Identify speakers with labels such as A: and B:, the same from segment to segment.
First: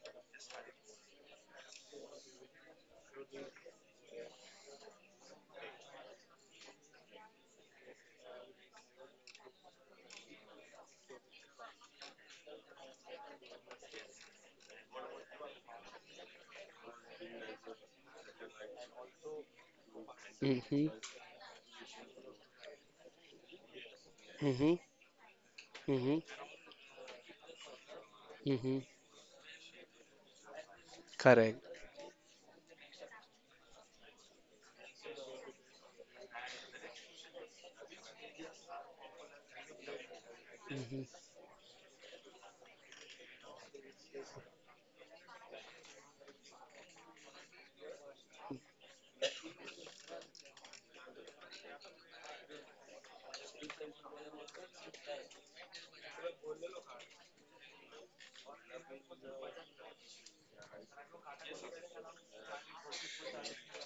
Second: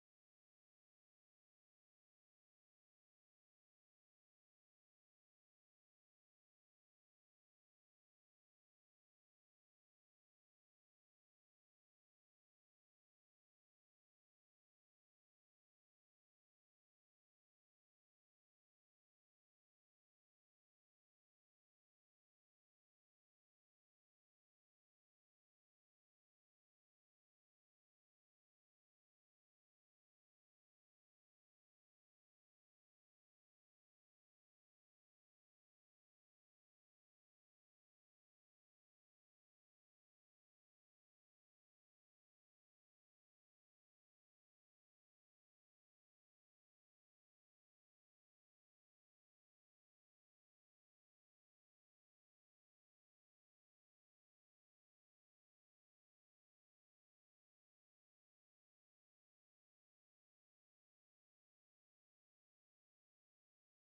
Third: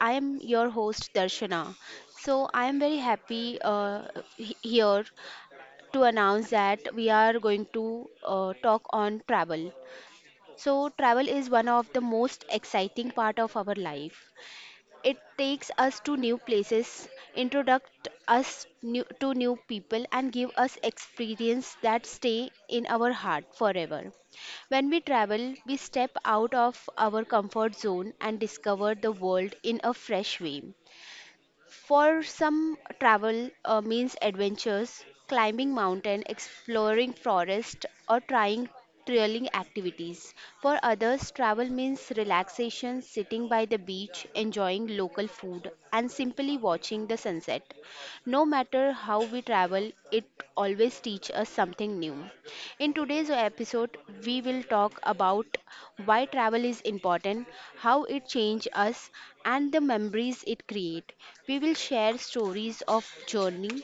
A: I am your host Darshana. So I am very happy Here to announce that we are going to talk on travel. So travel is one of the most exciting part of our life. It takes us to new places, introduct us new, to new people, and give us
B: Mm-hmm.
A: experience that stay in our heart forever.
B: Mm-hmm.
A: When we travel, we step
B: Mm-hmm.
A: out of our comfort zone and
B: Mm-hmm.
A: discover the world in a fresh way.
B: Correct.
A: For some, travel means adventures, climbing mountain, exploring forest, or trying thrilling activities. For
B: Mm-hmm.
A: others, travel means relaxation, sitting by the beach, enjoying local food, and simply watching the sunset. No matter how we travel, it always teaches us something new. In today's episode, we will talk about why travel is important, how it changes us, and the memories it creates. We will share stories of journey,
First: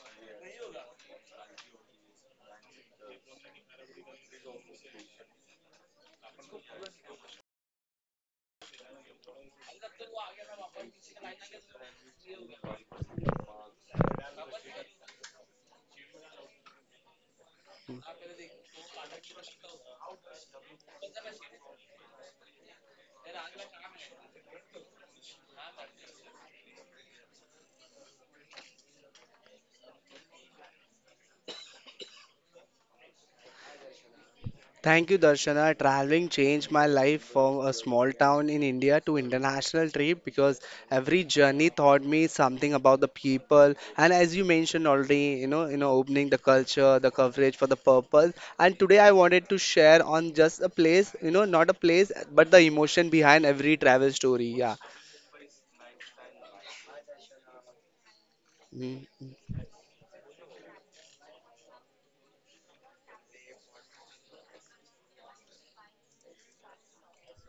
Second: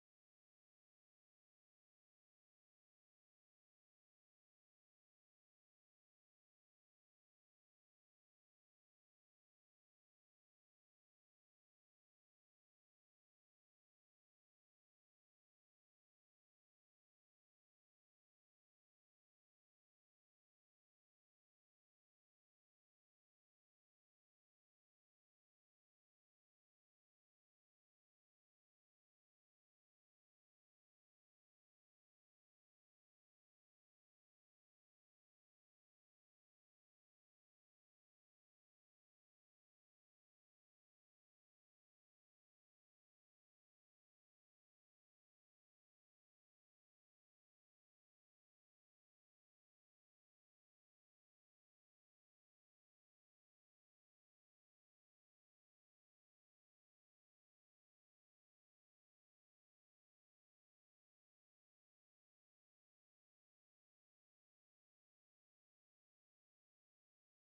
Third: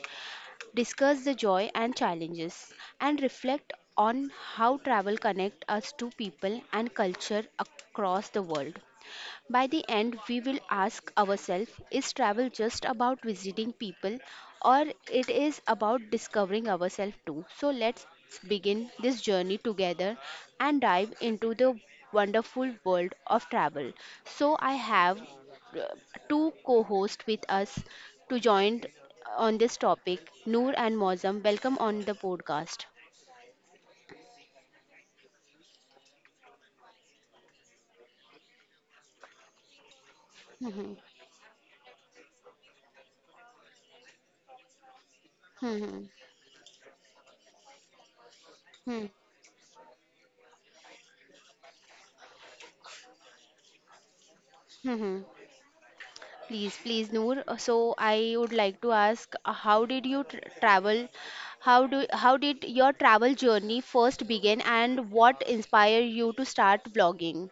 A: discuss the joy and challenges, and reflect on how travel connects us to people and culture across the world. By the end, we will ask ourselves, is travel just about visiting people or it is about discovering ourselves too? So let's begin this journey together and dive into the wonderful world of travel. So I have uh, two co-hosts with us to join on this topic, Noor and Mozam. Welcome on the podcast.
B: Thank you, Darshana. Traveling changed my life from a small town in India to international trip because
A: Mhm.
B: every journey taught me something about the people. And as you mentioned already,
A: Mhm.
B: opening the culture, the coverage for the purpose. And today
A: Mhm.
B: I wanted to share on just a place, not a place, but the emotion behind every travel story.
A: Mhm. Please, please, Noor. So I would like to
B: Yeah.
A: ask, how did you tr travel? How did your travel journey first begin, and what inspired you to start blogging?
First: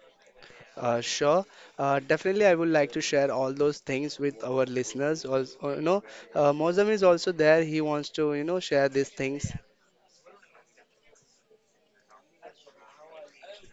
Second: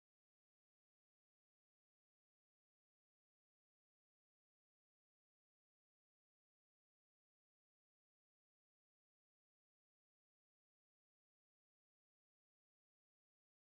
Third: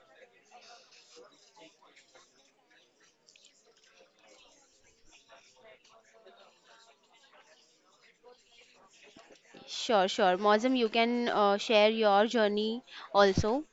B: Sure. Definitely, I would like to share all those things with our listeners. Also, Mozam is also there. He wants to share these things.
A: Sure, sure. Mozum, you can share your journey also.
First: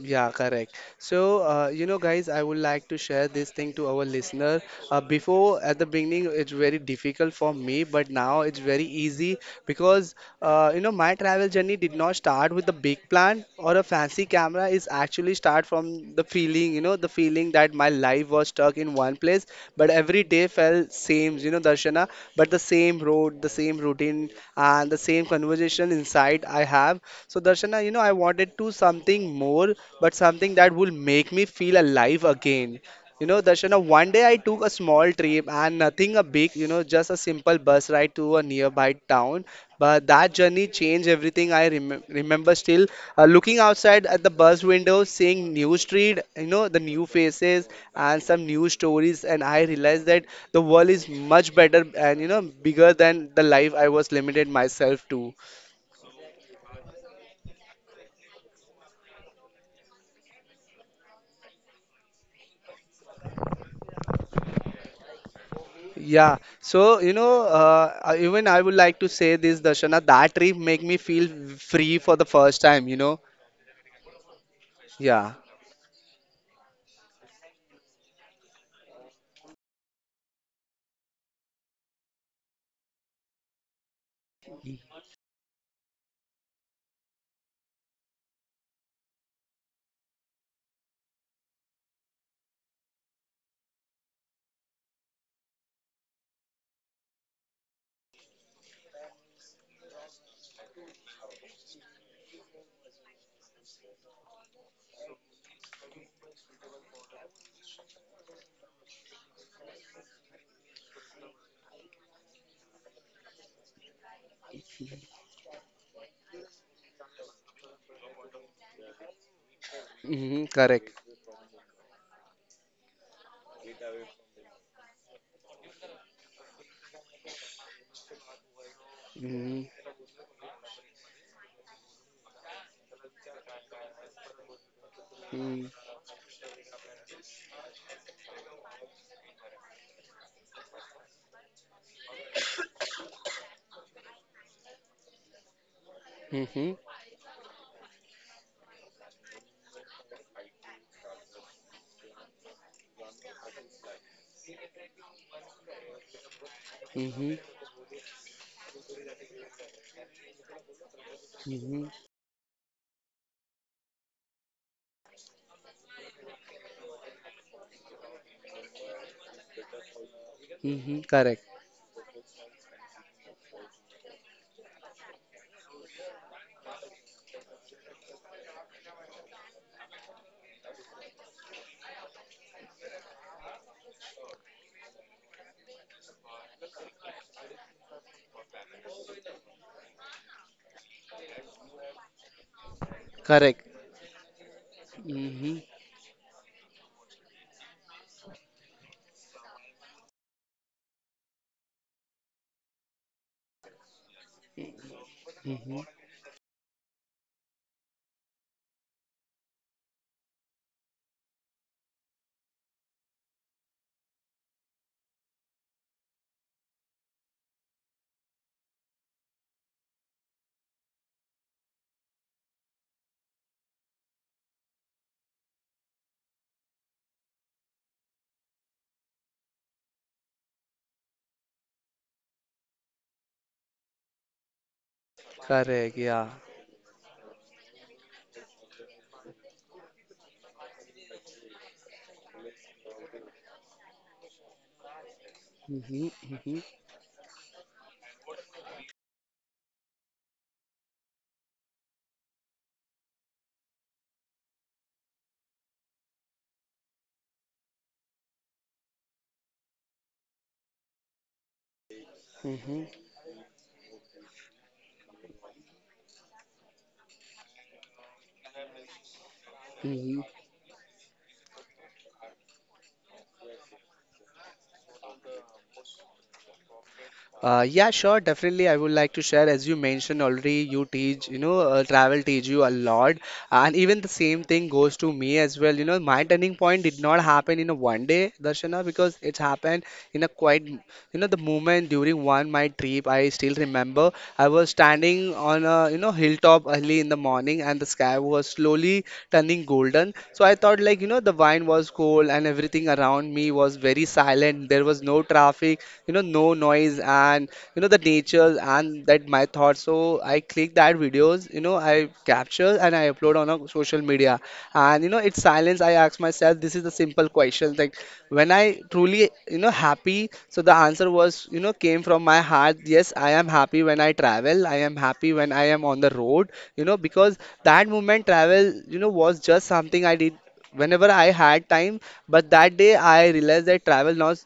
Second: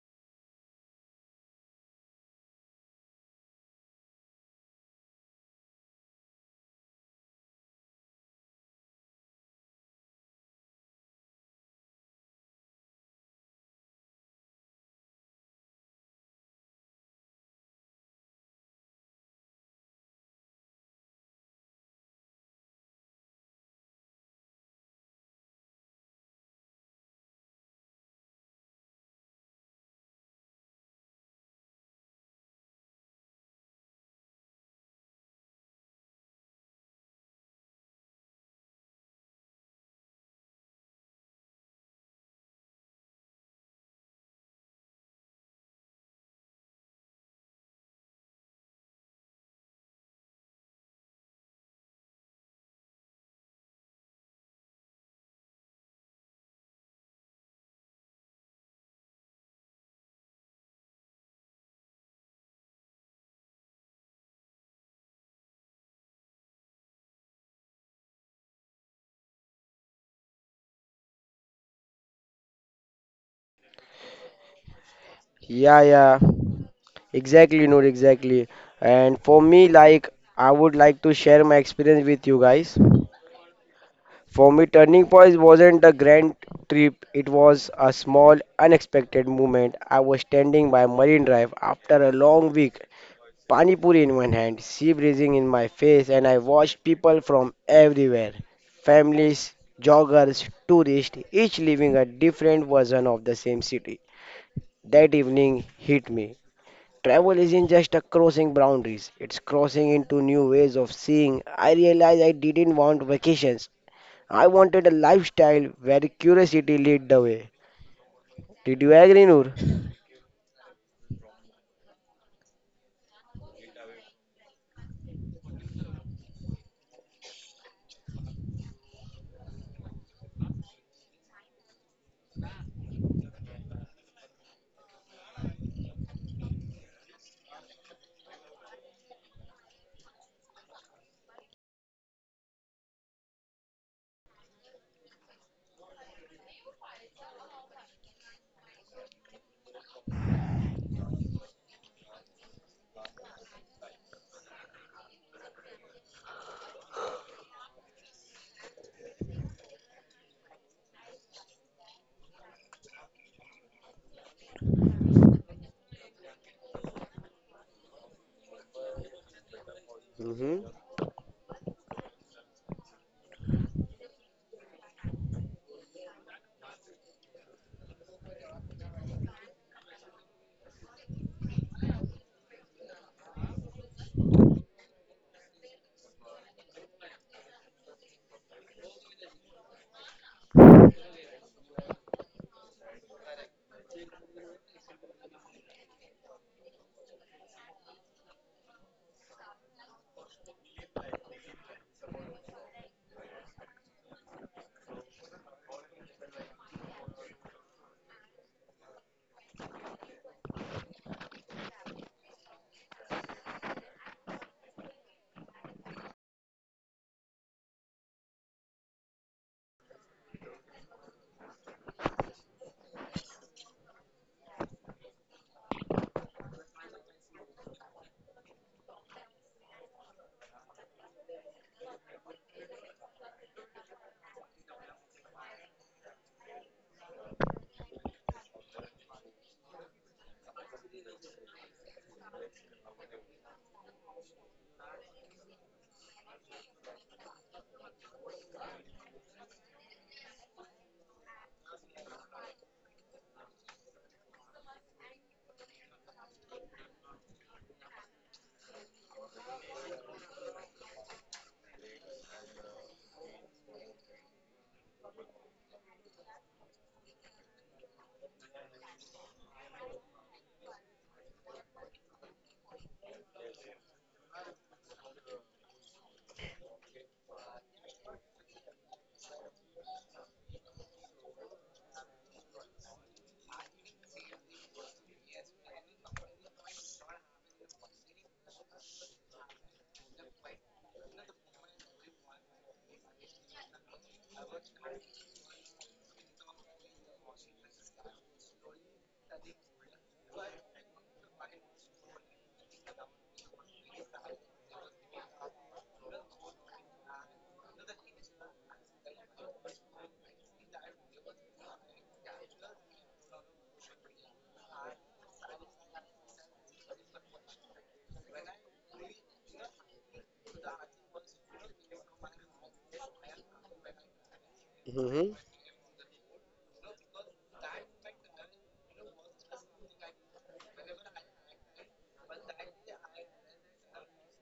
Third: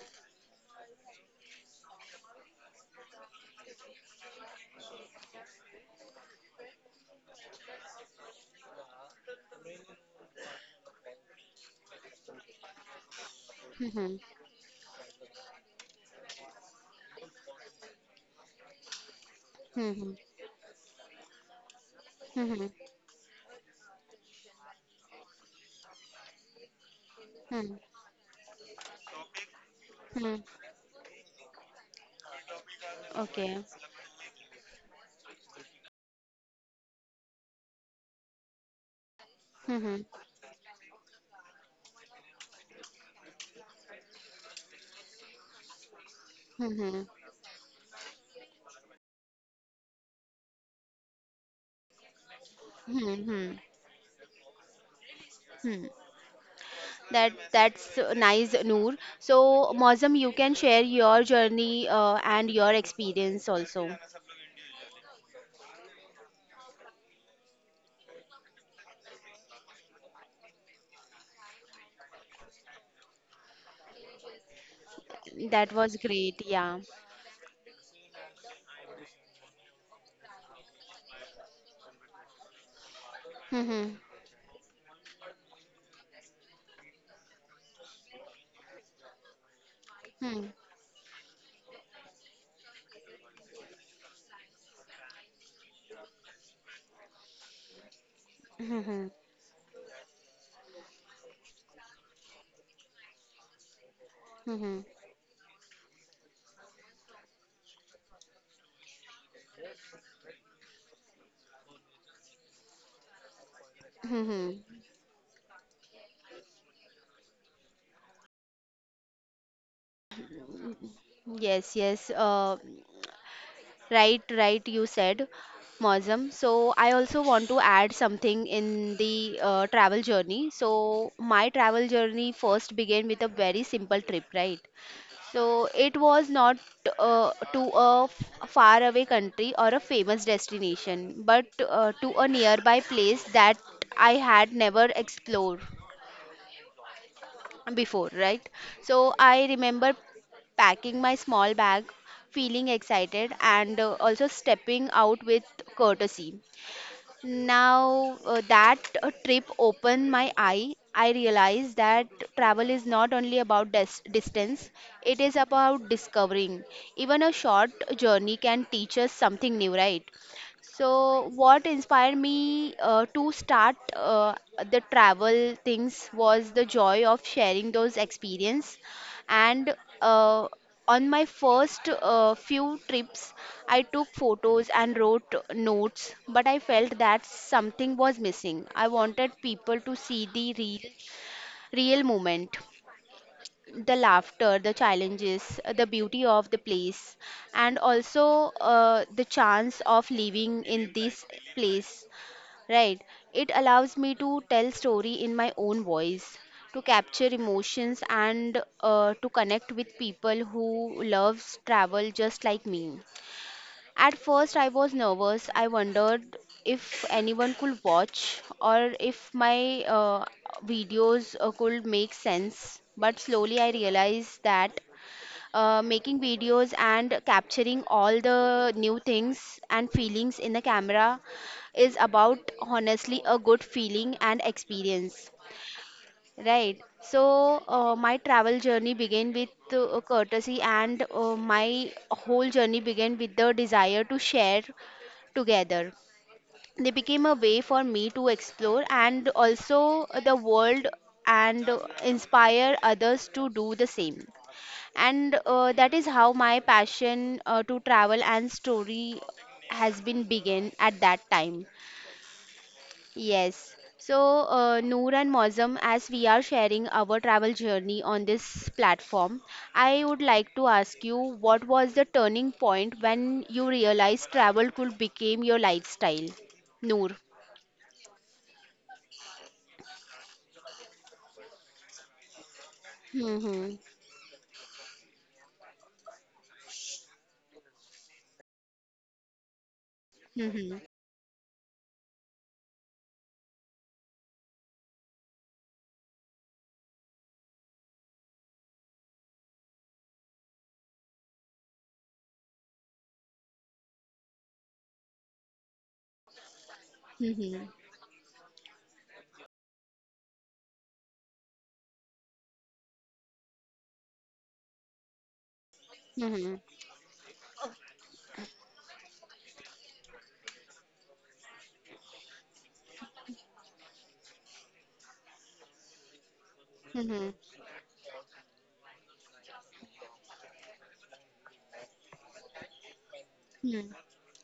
B: Yeah, correct. So, guys, I would like to share this thing to our listener. Before, at the beginning, it's very difficult for me, but now it's very easy because, my travel journey did not start with a big plan or a
A: Mm-hmm.
B: fancy camera. It's actually start from the feeling, the feeling that my life was stuck in one place, but
A: Mm-hmm.
B: every day felt same, Darshana, but the
A: Mm-hmm.
B: same road, the same routine, and the same conversation inside I have. So,
A: Mm-hmm.
B: Darshana, I wanted to something more, but
A: hmm
B: something that will make me feel alive again.
A: Okay.
B: Darshana, one day I took a small trip and nothing a big, just a simple bus ride to a nearby town.
A: Mm-hmm.
B: But that journey changed everything. I remember still, looking outside at the bus window, seeing new street, the
A: Mm-hmm.
B: new faces and some new stories, and I realized that the world is much better and bigger than the
A: Mm-hmm.
B: life I was limited myself to.
A: Hmm. That's nice, Noor. So, Mozum, you can share your journey and your experience also.
B: Yeah, so even I would like to say this, Darshana, that trip make me feel free for the first time. You know. Yeah.
A: That
C: Yeah,
A: was
C: yeah,
A: great, yeah.
C: exactly, Noor, exactly. And for me, like, I would like to share my experience with you guys.
A: Mm-hmm.
C: For me, turning point wasn't a grand trip, it was a small, unexpected moment. I was
A: Mm-hmm.
C: standing by Marine Drive after a long week, pani puri in one hand, sea breezing in my face, and I watched people from everywhere:
A: Mm-hmm.
C: families, joggers, tourists, each living a different version of the same city. That evening hit me. Travel isn't just a crossing boundaries, it's crossing into new ways of seeing. I realized I didn't want vacations. I
A: Mm-hmm.
C: wanted a lifestyle where curiosity lead the way. Did you agree, Noor?
B: Hmm, correct.
A: Mm-hmm. Yes, yes. Right, right, you said, Mozam. So, I also want to add something in the
B: Hmm.
A: travel journey. So, my travel journey first began with a very simple trip, right?
B: Hmm.
A: So it was not to a faraway country or a famous destination, but to a nearby place that I had never explored
B: Hmm.
A: before, right? So I remember packing my small bag, feeling excited, and also stepping out with courtesy.
B: Hmm.
A: Now that trip opened my eye. I realized
B: Hmm.
A: that travel is not only about distance, it is about discovering. Even a short journey can teach us something new, right?
C: Mm-hmm.
B: Hmm,
A: So,
B: correct,
A: what inspired me to start the travel things was the joy of sharing those experience. And uh, on my first few trips, I took photos and wrote notes, but I felt that something was missing. I wanted people to see the real, real moment,
B: correct.
A: the laughter, the
B: Hmm.
A: challenges, the beauty of the place, and also the chance of living in this place, right? It allows me to tell story in my
B: Hmm.
A: own voice, to capture emotions, and to connect with people who loves travel just like me. At first, I was nervous. I wondered if anyone could watch or if my videos could make sense. But slowly, I realized that making videos and capturing all the new things and feelings in the camera is about honestly a good feeling and experience.
B: Correct, yeah.
A: Right. So my travel journey began with courtesy, and my whole journey began with the desire to share together.
B: Hmm. Hmm.
A: They became a way for me to explore and also the world and inspire others to do the same. And that is how my passion to travel and story has been begin at that time.
B: Hmm.
A: Yes. So, Noor and Mozam, as we are sharing our travel journey on this platform, I
B: Hmm.
A: would like to ask you, what was the turning point when you realized travel could become your lifestyle? Noor.
B: Yeah, sure, definitely. I would like to share, as you mentioned already, you teach, travel teach you a lot, and
A: Mhm.
B: even the same thing goes to me as well. You know, my turning point did not happen in a one day, Darshana, because it happened in a quite,
A: Mhm.
B: the moment during one my trip. I still remember I was standing on a, hilltop early in the morning, and the sky was slowly turning golden. So I thought, like, the wine was cold and everything around me was very silent. There was no traffic, no noise,
A: Mhm.
B: and
A: Mhm.
B: the nature and that my thoughts. So I click that videos, I capture and I upload on a social media. And it's silence. I ask myself,
A: Mhm.
B: this is a simple question, like, when I truly happy, so the answer was, came from my heart. Yes, I am happy when I travel, I am happy
C: Mm-hmm.
B: when I am on the road,
A: Mhm.
B: because that moment travel was just something I did whenever I had time, but that day I realized that
A: Mhm.
B: travel not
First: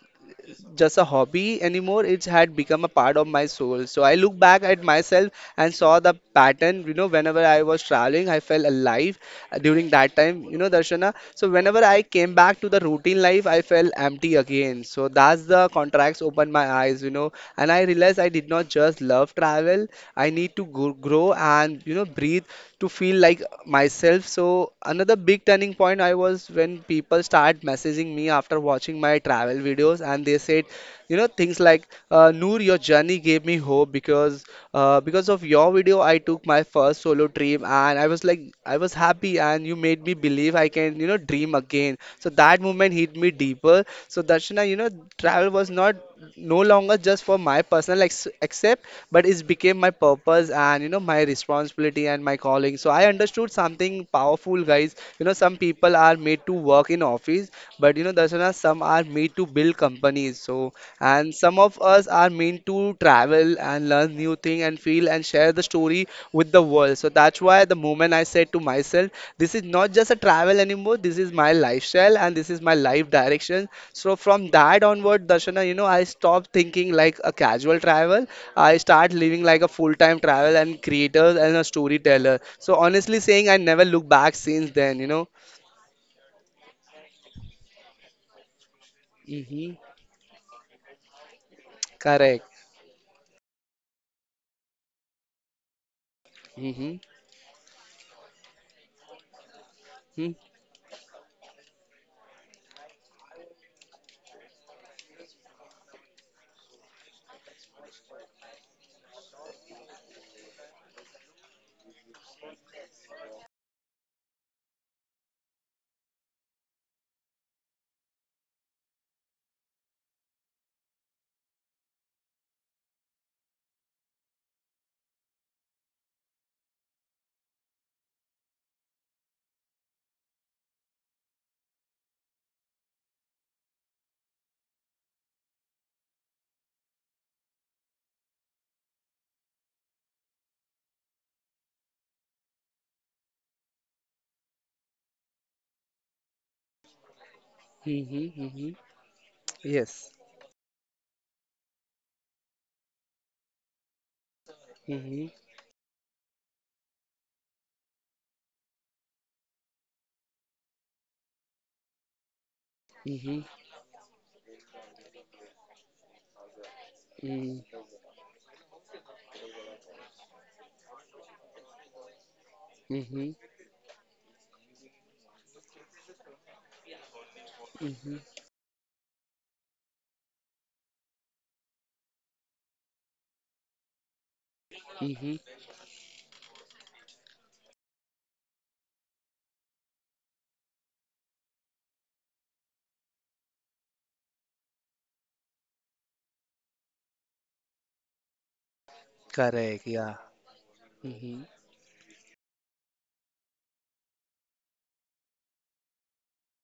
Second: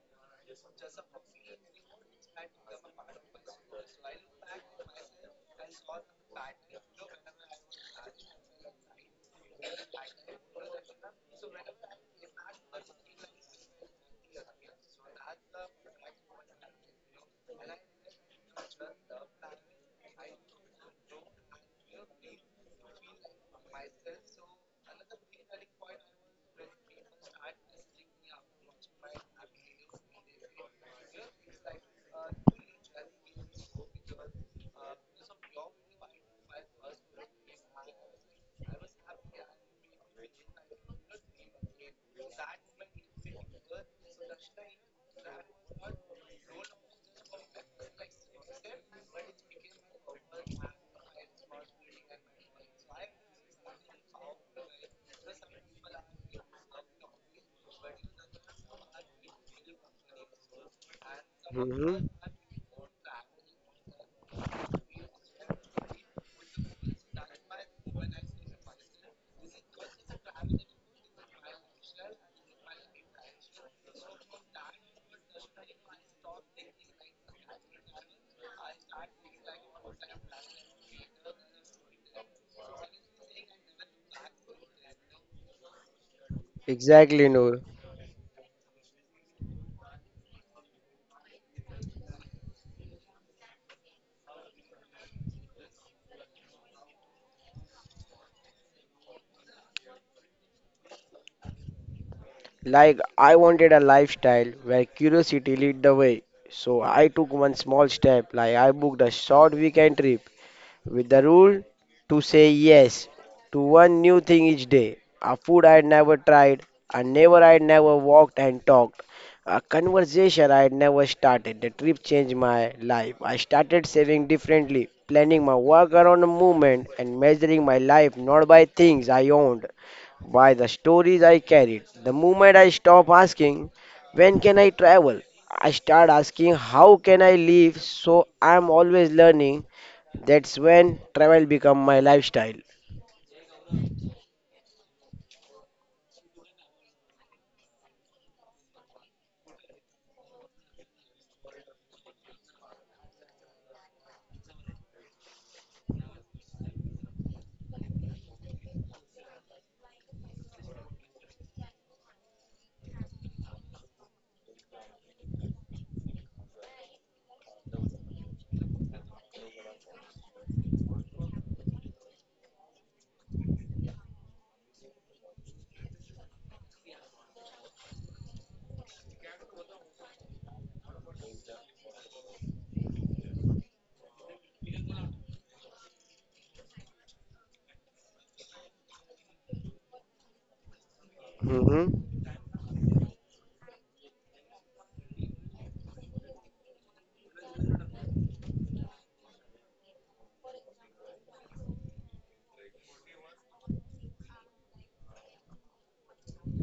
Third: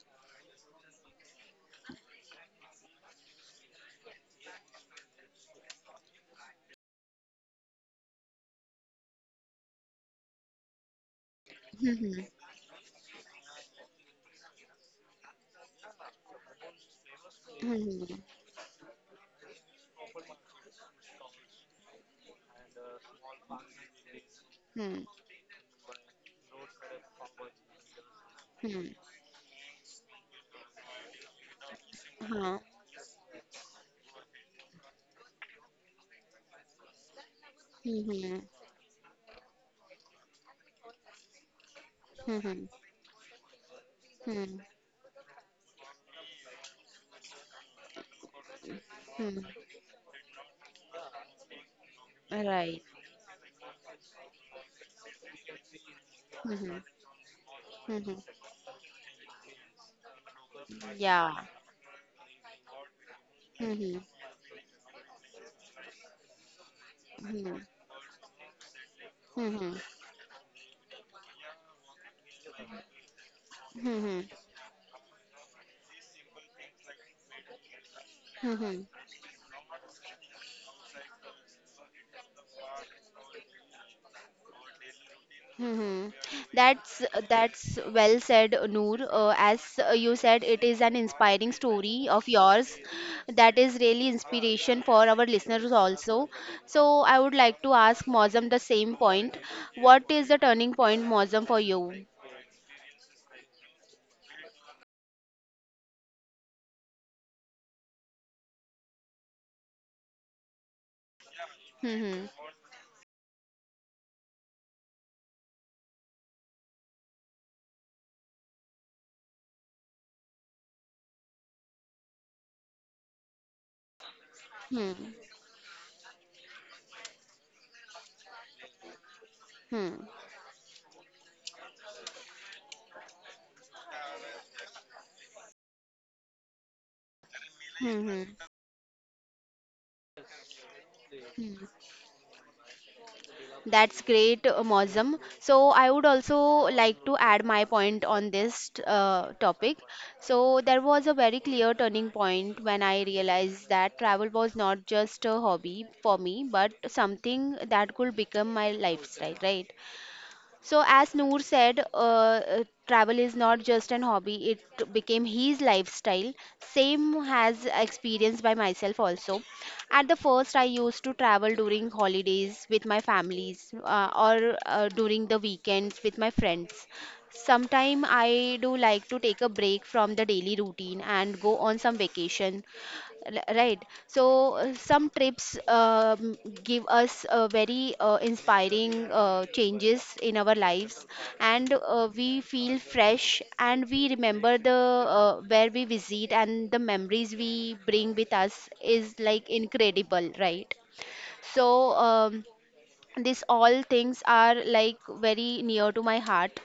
B: just a hobby anymore. It had become a part of my soul. So I look back at myself and saw the pattern. You know, whenever I was traveling, I felt alive during that time. You know, Darshana. So whenever I came back to the routine life, I felt empty again. So that's the contracts opened my eyes, and I
A: Mhm.
B: realized I did not just love travel. I need to go, grow and, breathe to feel like myself. So
A: Mhm.
B: another big turning point I was when people start messaging me after
A: Mhm.
B: watching my travel videos and they said, things like,
A: Huh.
B: Noor, your journey gave me hope because, because of your video, I took my first solo trip, and I was like,
A: Mhm.
B: I was happy, and you made me believe I can, dream again. So that
A: Mhm.
B: moment hit me deeper. So
A: Mhm.
B: Darshana, travel was not, no longer just for my personal ex accept, but
A: Mhm.
B: it became my purpose and, my responsibility and my calling.
A: Right.
B: So I understood something powerful, guys. You know, some people are made to
A: Mhm.
B: work in office, but
A: Mhm.
B: Darshana, some are made to build companies, so,
A: Yeah.
B: and some of us
C: Mm-hmm.
B: are meant to travel and
A: Mhm.
B: learn new thing and feel and share the story with the world. So that's
A: Mhm.
B: why, the moment, I said to myself, this is
A: Mhm.
B: not just a travel anymore, this is my lifestyle and this is my life direction. So
A: Mhm.
B: from that onward, Darshana, I stopped thinking like a casual travel.
A: Mhm.
B: I
A: Mhm.
B: start living like a full-time travel and creator and a storyteller. So honestly saying, I never look back since then.
A: hmm That's
C: Exactly, Noor.
A: that's well said, Noor. Uh, as
B: Hmm.
A: uh, you said, it is an inspiring story of
B: Correct.
A: yours that is really inspiration for our listeners also. So
B: Hmm.
A: I would like to ask Mozam the same point. What is
B: Hmm.
A: the turning point, Mozam, for you?
C: Like I wanted a lifestyle where curiosity lead the way. So I took one small step, like I booked a short weekend trip with the rule to
A: Hmm.
C: say yes to one new thing each day. A food I had never tried, a neighbor I had never walked and talked, a conversation I had never started. The trip changed my life. I started saving differently,
A: Hmm.
C: planning my work around the movement, and measuring my life not by things I owned,
A: Hmm.
C: by the stories I carried. The moment I stop asking, when can I travel? I start asking, how can I live?
A: Hmm. Hmm.
C: So I'm always learning, that's when travel
A: Hmm.
C: become my lifestyle.
A: That's great, Mosam. So I would also like to add my point
B: Hmm.
A: on this
B: Hmm.
A: topic.
B: Yes.
A: So there was a very clear turning point when I realized that travel was not just
B: Mm-hmm.
A: a hobby for me, but something that could become my lifestyle, right? So, as Noor said, travel is
B: Mhm.
A: not just an hobby, it became his lifestyle. Same has
B: Mm.
A: experienced by myself also. At the first, I used to travel during holidays with my
B: Mhm.
A: families or during the weekends with my friends. Sometime
B: Mhm.
A: I do like to take a break from the daily routine and go on some vacation. Right. So uh, some
B: Mhm.
A: trips um, give us very inspiring changes in our lives, and
C: hmm
A: we feel fresh, and we remember the where we visit and the memories we bring with us is like
B: Correct, yeah.
A: incredible, right?
B: Mhm.
A: So these all things are like very near to my heart,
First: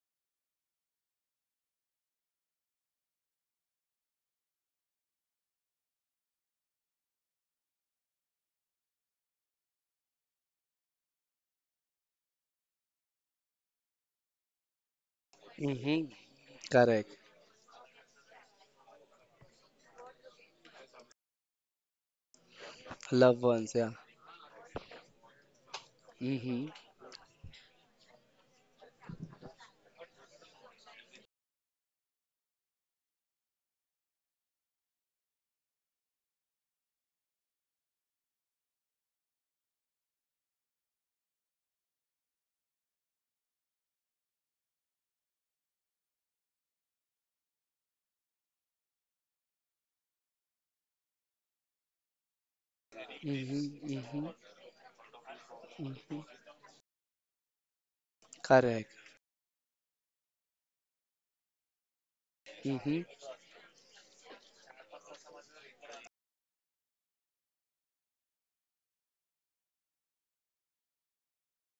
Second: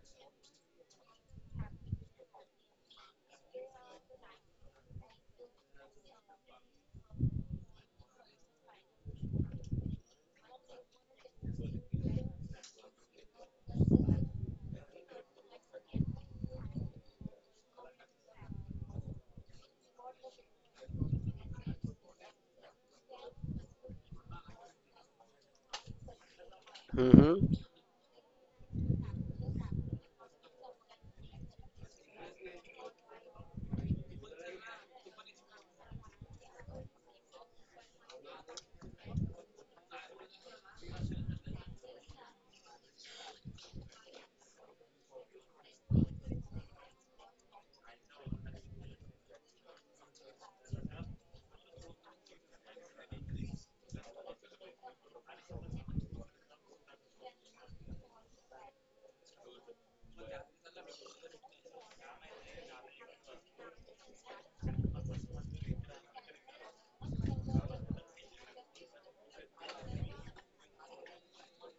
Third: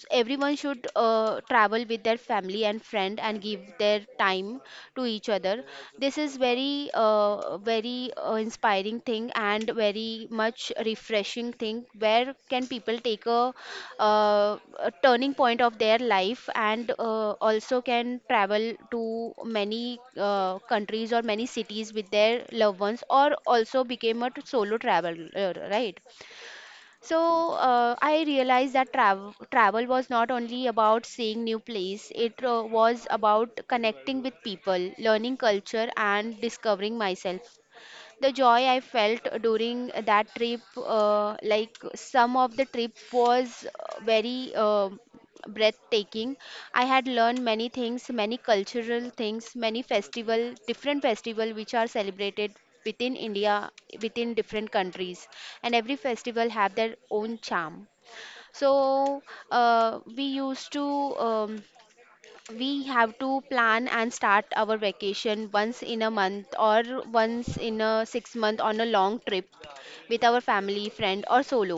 A: so everyone should travel with their family and friend and give their time to each other. This is very inspiring thing and very much refreshing thing. Where can people take uh, a turning point of their
B: Mhm.
A: life and
B: Correct.
A: also can travel to many countries or many cities with their loved ones or
B: Loved ones,
A: also
B: yeah.
A: became a solo traveler, right?
B: Mhm.
C: hmm
A: So I realized that travel was not only about seeing new place. It was about connecting with people, learning culture, and discovering myself, the joy I felt during that trip. Like some of the trip was very breathtaking. I had learned many things, many cultural things, many festival, different festival which are celebrated within India,
B: Mhm. Mhm.
A: within different countries, and every festival have their own charm.
B: Correct.
A: So we used to. Um, we
B: Mhm.
A: have to plan and start our vacation once in a month or once in a 6 month on a long trip with our family friend or solo.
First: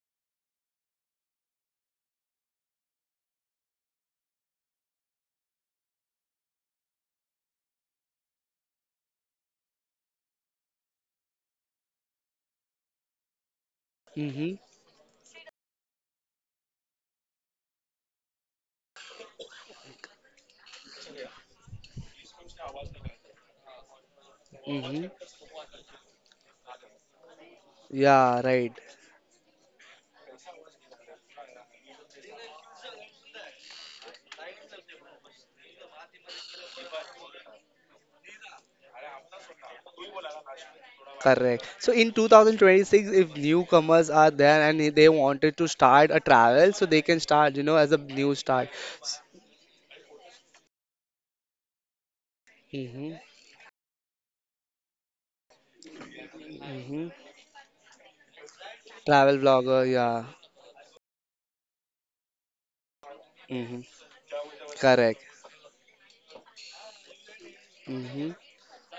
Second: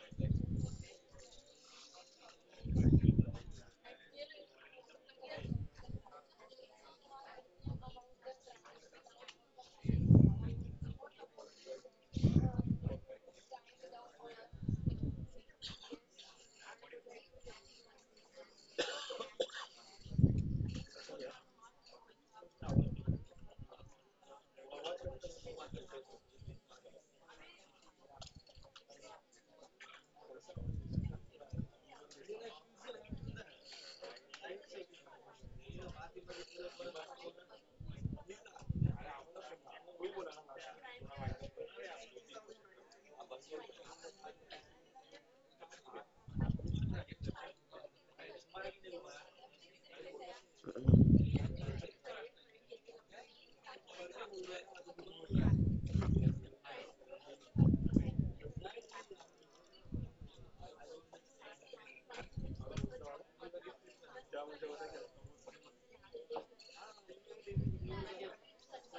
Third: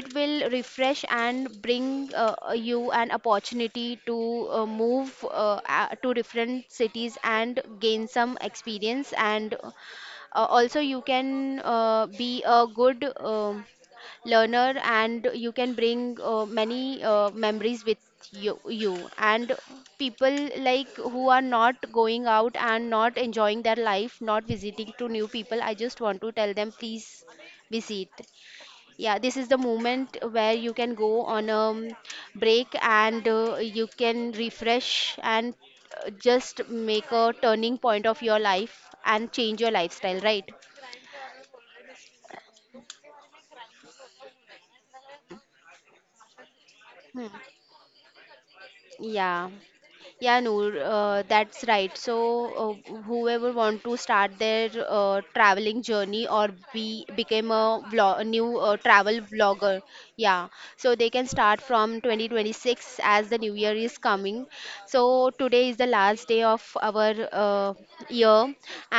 A: It will refresh and bring you an opportunity to move to different cities and gain some experience, and also you can be a good
B: Mhm.
A: learner, and you can bring many memories with you and people like who are not going out and not enjoying their life, not visiting
B: Mhm.
A: to new people. I just want to tell them, please visit.
B: Yeah, right.
A: Yeah, this is the moment where you can go on a break and you can refresh, and just make a turning point of your life and change your lifestyle, right?
B: Correct. So in 2026, if newcomers are there and they wanted to start a travel, so they can start, as a new start. S-
A: Yeah. Yeah, Noor, that's right. So,
B: Mhm.
A: whoever want to start their traveling journey or be
B: Mhm.
A: became a, vlog, a new travel
B: Travel
A: vlogger,
B: vlogger, yeah.
A: yeah, so they can start from 2026 as the new year
B: Mhm.
A: is coming. So
B: Correct.
A: today is the last day of our
B: Mhm.
A: year,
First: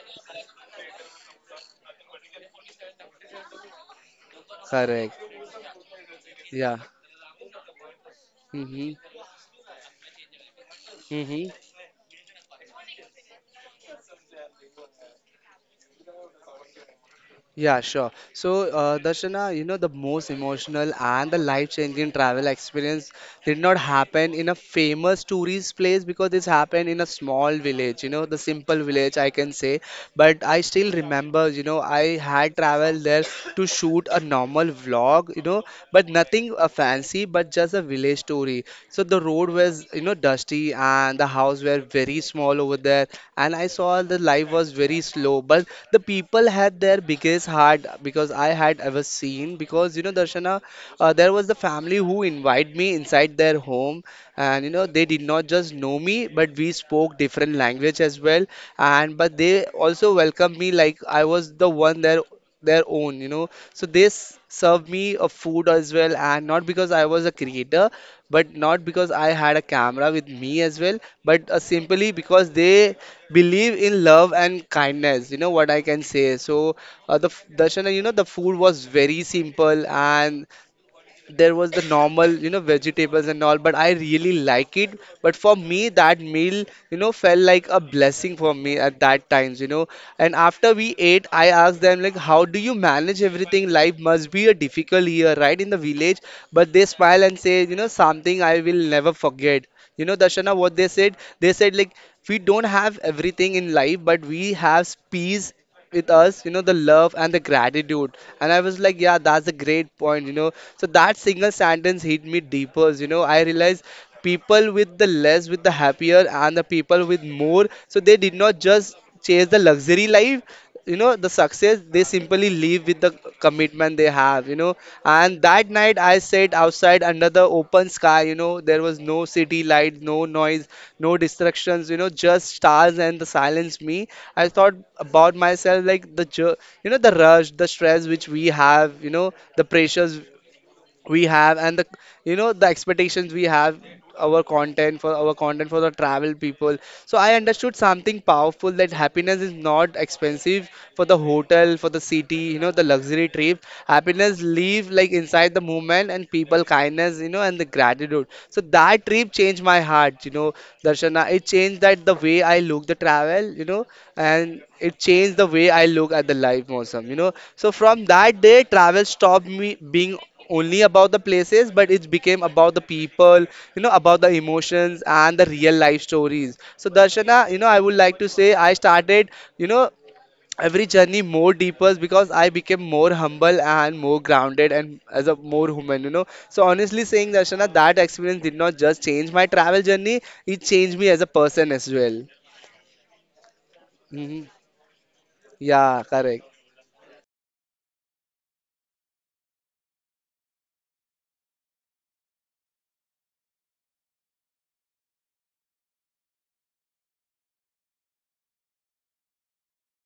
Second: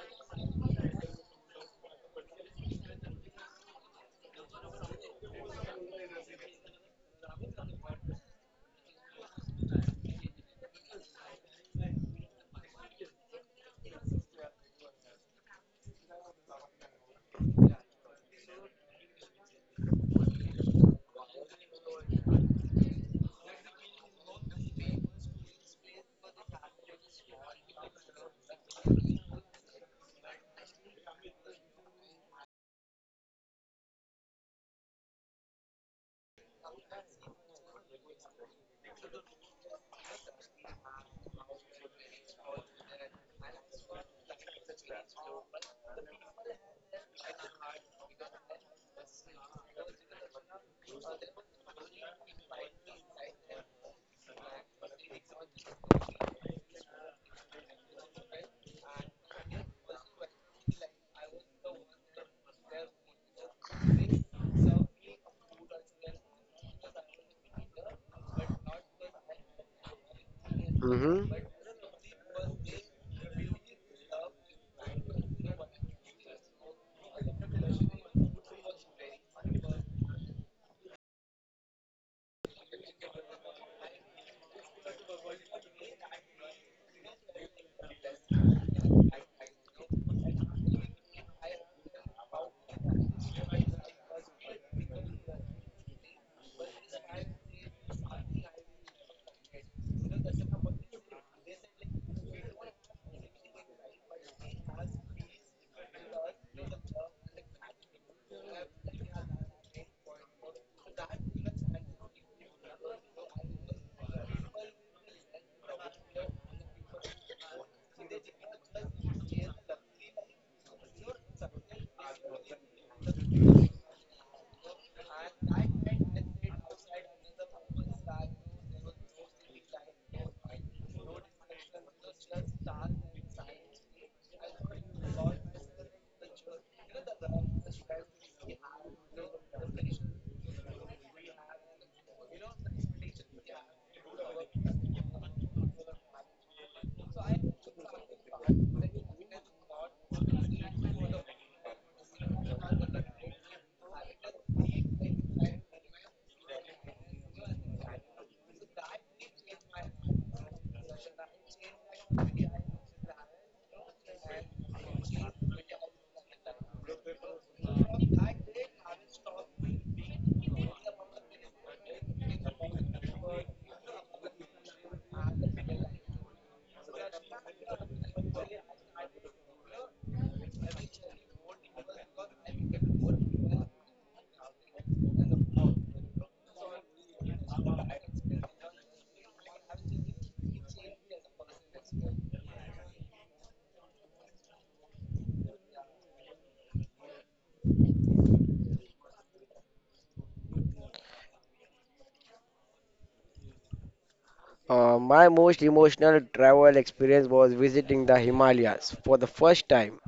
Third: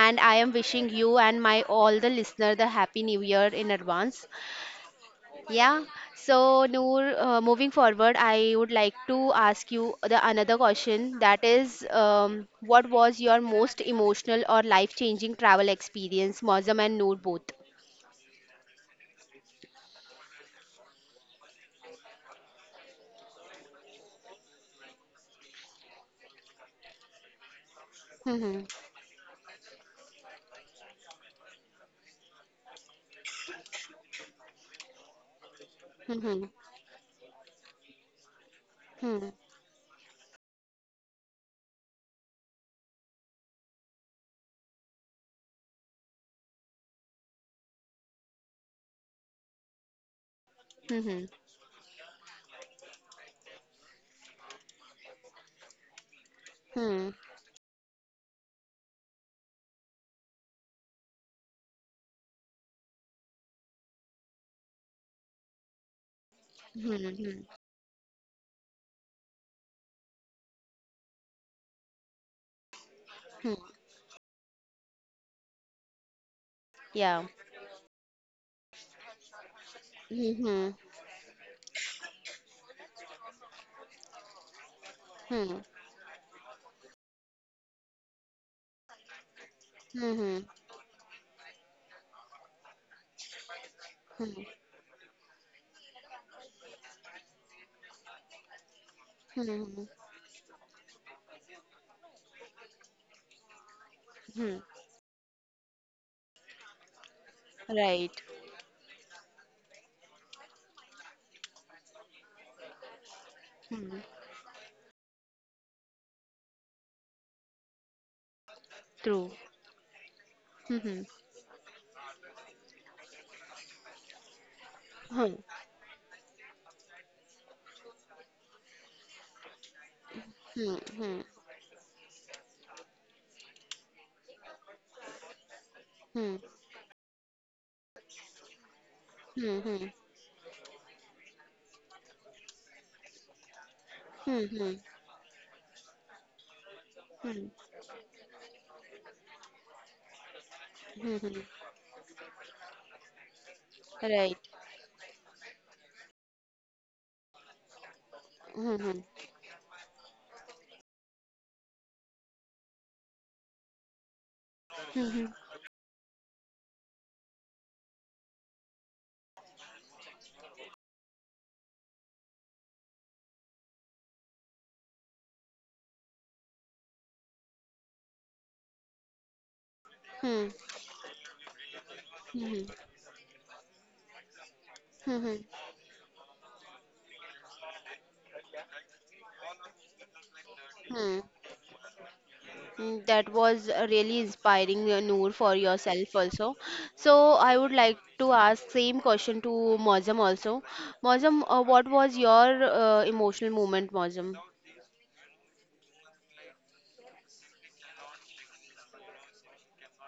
A: and I am wishing you and my all the listener the happy new year in advance.
B: Correct.
A: Yeah. So,
B: Yeah.
A: Noor, moving forward, I would like
B: Mm-hmm.
A: to ask you the another question. That
B: Mm-hmm.
A: is, what was your most emotional or life-changing travel experience, Mozam and Noor both?
B: Yeah, sure. So, Darshana, the most emotional and the life-changing travel experience did not happen in a famous tourist place, because this happened in a small village, the
A: Hmm.
B: simple village, I can say. But I still remember, I had traveled there to shoot a normal vlog, but
A: Hmm. Hmm.
B: nothing fancy, but just a village story. So the
A: Hmm.
B: road was, dusty and the house were very small over there. And I saw the life was very slow, but the people had their biggest heart because I had ever seen. Because, Darshana,
A: Hmm.
B: there was the family who invited me inside their home, and they did not just know me, but we
A: Hmm. Hmm.
B: spoke different language as well, and but they also welcomed me like I was the one, their own, so they served me a food as well, and not because
A: Hmm.
B: I
A: hmm,
B: was a
A: hmm,
B: creator, but not because I had a camera with me as well,
C: hmm
B: but simply because they
A: hmm.
B: believe in love and kindness, you know what I can say. So,
A: Yeah.
B: Darshana, the food was very simple,
A: Hmm.
B: and
A: Hmm.
B: there was the normal, vegetables and all, but I really like it. But
A: Hmm.
B: for me, that meal, felt like a blessing for me at that times,
A: Hmm.
B: and
A: Hmm.
B: after we ate, I asked them, like, how do you manage everything? Life must
A: Hmm.
B: be a difficult year, right, in the village? But they smile and say, something I will never
A: hmm,
B: forget.
A: hmm,
B: Darshana, what they said like, we don't have everything in life, but we
A: hmm.
B: have peace with us, the love and the gratitude.
A: Right.
B: And I was like, yeah, that's a great point, so that single sentence hit me deeper. I realized
A: Hmm.
B: people with the less with the happier, and the people with more, so they did not just
A: True.
B: chase the luxury life,
A: Hmm. Hmm.
B: the success, they simply live with the commitment they have.
A: Hmm.
B: And that night I sat outside under the open sky, there was no city lights, no noise, no
A: Hmm.
B: distractions, just stars and the silence me. I thought about myself, like,
A: Hmm.
B: the,
A: Hmm. Hmm.
B: the rush, the stress which we have,
A: Hmm.
B: the
A: Hmm.
B: pressures we have and the you know the expectations we have,
A: Hmm.
B: our
A: Hmm.
B: content for our content for the travel people. So I
A: Hmm.
B: understood something powerful, that happiness is not expensive for the
A: Hmm.
B: hotel, for the city, the luxury trip.
A: Right.
B: Happiness live like inside the movement and people kindness, and the gratitude. So
A: Mm-hmm.
B: that trip changed my heart. Darshana, it changed that the way I look the travel, and it
A: Mm-hmm.
B: changed the way I look at the life, Mosam, so from that day travel stopped me being only about the places, but it became about the people, about the emotions and the real life stories. So Darshana, I would like to say, I started, you know
A: Mm-hmm.
B: every journey more deeper, because I
A: Mm-hmm.
B: became more humble and more grounded and as a
A: Mm-hmm.
B: more human, so honestly saying, Darshana, that experience did not just change my travel journey, it changed me
A: Mm,
B: as a person as well.
A: Mm, that was really
B: Hmm,
A: inspiring, Noor, for
B: yeah,
A: yourself
B: correct.
A: also. So I would like to ask same question to Mozam also. Mozam, what was your emotional moment, Mozam?
C: My most emotional travel experience was visiting the Himalayas for the first time.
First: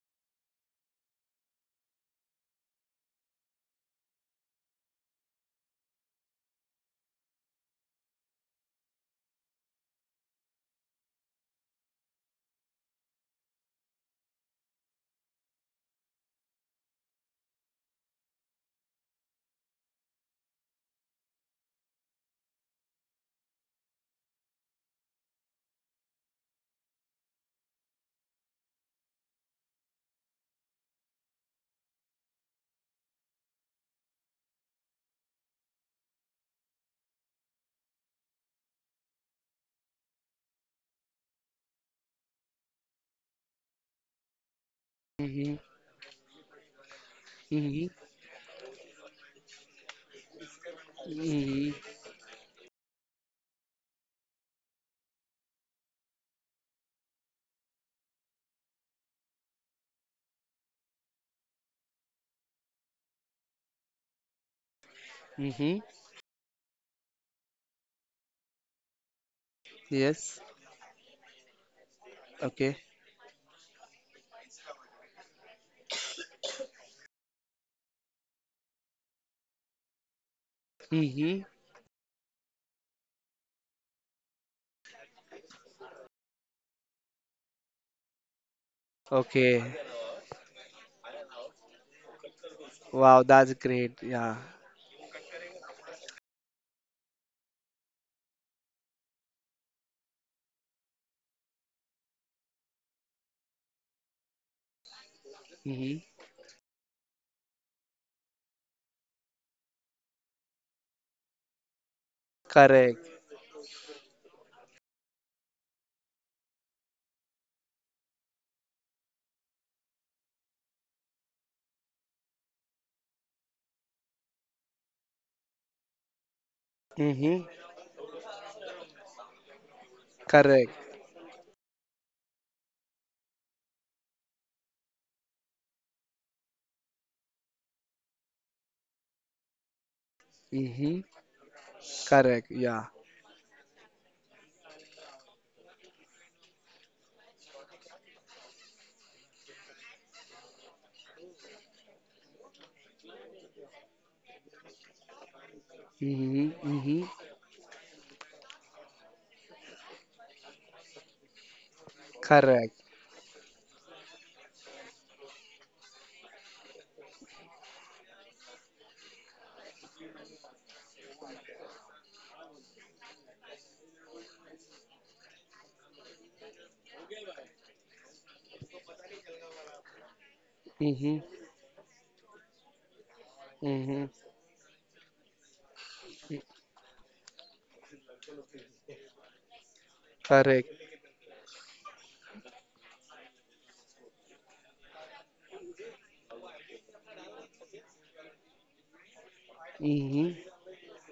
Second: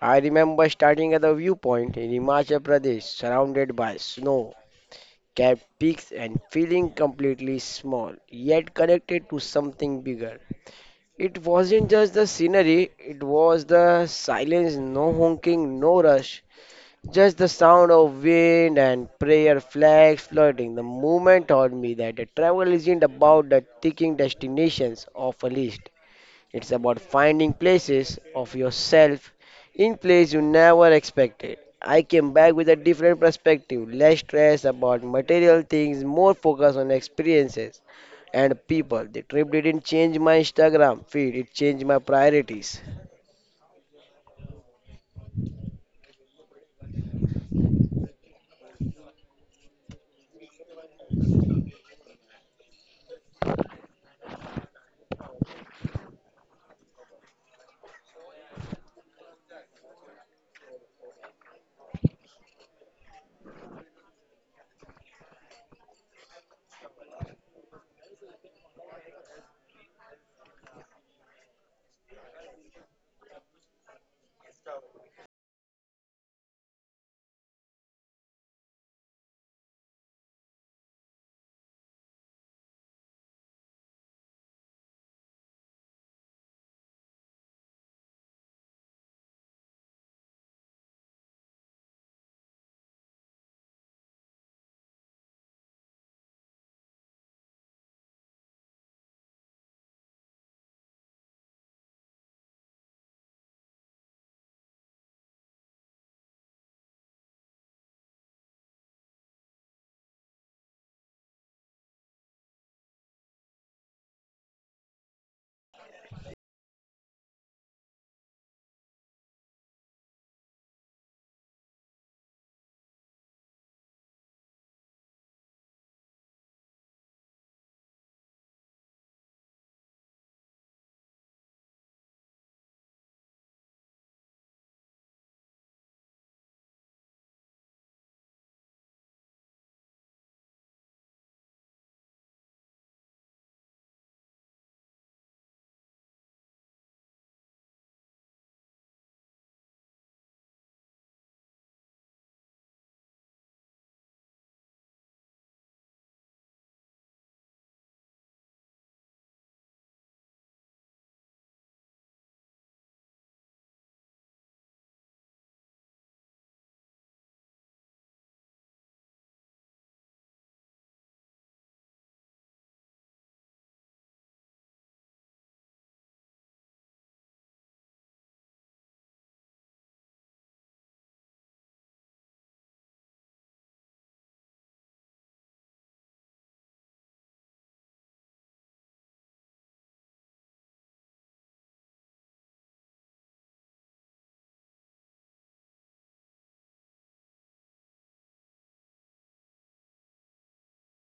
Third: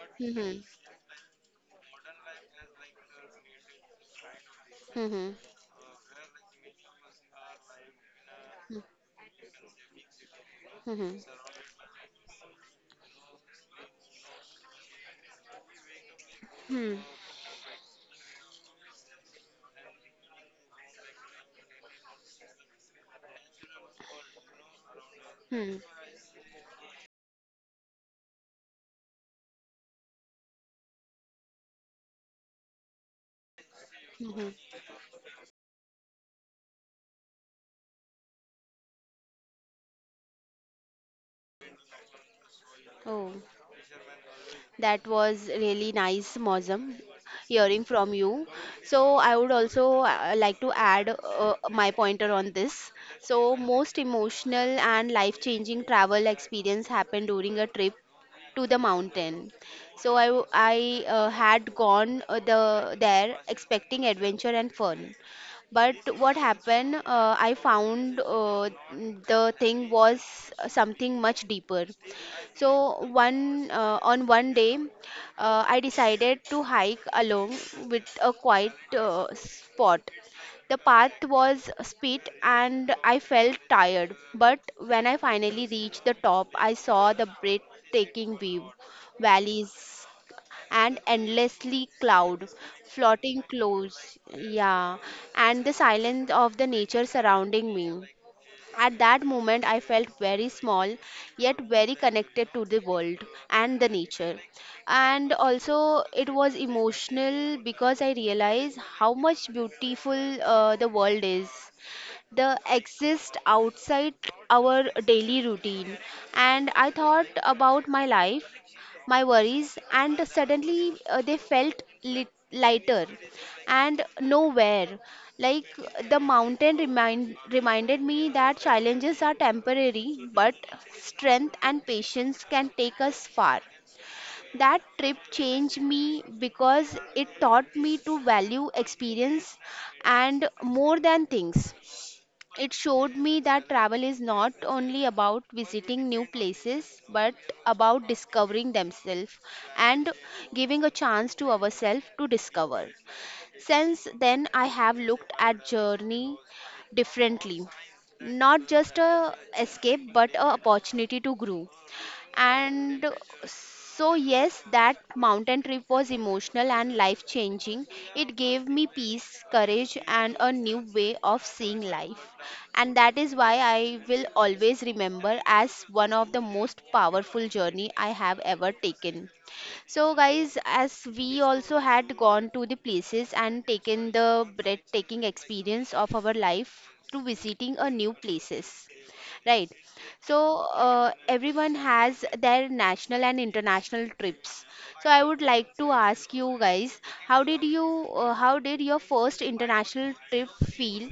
C: I
A: Mm-hmm.
C: remember starting at the viewpoint in Himachal Pradesh, surrounded by snow,
A: Mm-hmm.
C: capped peaks, and feeling completely small, yet connected to something bigger.
A: Mm-hmm.
C: It wasn't just the scenery, it was the silence, no honking, no rush.
A: Mm-hmm.
C: Just the sound of wind and prayer flags floating. The movement taught me that the travel isn't about the ticking destinations of a list.
A: Mm-hmm.
C: It's about finding places of yourself in place you never expected. I came back with a different perspective, less stress
A: Mm-hmm.
C: about material things, more focus on experiences and people. The trip didn't change my Instagram feed, it changed my priorities.
A: Oh. That was
B: Hmm.
A: really nice, Mozam, hearing
B: Hmm.
A: from you. So, I would also like to add
B: Hmm.
A: my pointer on this. So, most emotional and life-changing travel experience happened during a trip to the mountain. So, I had gone there expecting adventure and fun.
B: Hmm.
A: But what happened, I found the thing was
B: Yes.
A: something much deeper.
B: Okay.
A: So one on one day, I decided to hike along with a quiet spot. The path
B: Hmm.
A: was steep and I felt tired, but when I finally reached the top, I saw the breathtaking view,
B: Okay.
A: valleys and endlessly cloud
B: Wow,
A: floating
B: that's great.
A: close,
B: Yeah.
A: yeah, and the silence of the nature surrounding me. At that moment, I felt very small, yet very connected to the world and the nature. And
B: Mm-hmm.
A: also, it was emotional because I realized how much beautiful the world is. The
B: Correct.
A: exist outside our daily routine. And I thought about my life, my worries, and suddenly they felt lighter and nowhere. Like the
B: Mm-hmm.
A: reminded me that challenges are temporary, but
B: Correct.
A: strength and patience can take us far. That trip changed me because it taught me to value experience and more
B: Mm-hmm.
A: than things.
B: Correct.
A: It
B: Yeah.
A: showed me that travel is not only about visiting new places, but about discovering themselves and giving a chance to ourselves to discover. Since then, I have looked at journey
B: Mm-hmm. Mm-hmm.
A: differently, not just a escape, but a opportunity to grow.
B: Correct.
A: And so, yes, that mountain trip was emotional and life changing. It gave me peace, courage, and a new way of seeing life. And that is why I will always remember as one of the most powerful journey I have ever taken. So, guys, as
B: Mm-hmm.
A: we also had gone to the places and
B: Mm-hmm.
A: taken the breathtaking experience of our life to visiting a new places, right? So
B: Correct.
A: everyone has their national and international trips. So I would like to ask you guys, how did your first international
B: Mm-hmm.
A: trip feel,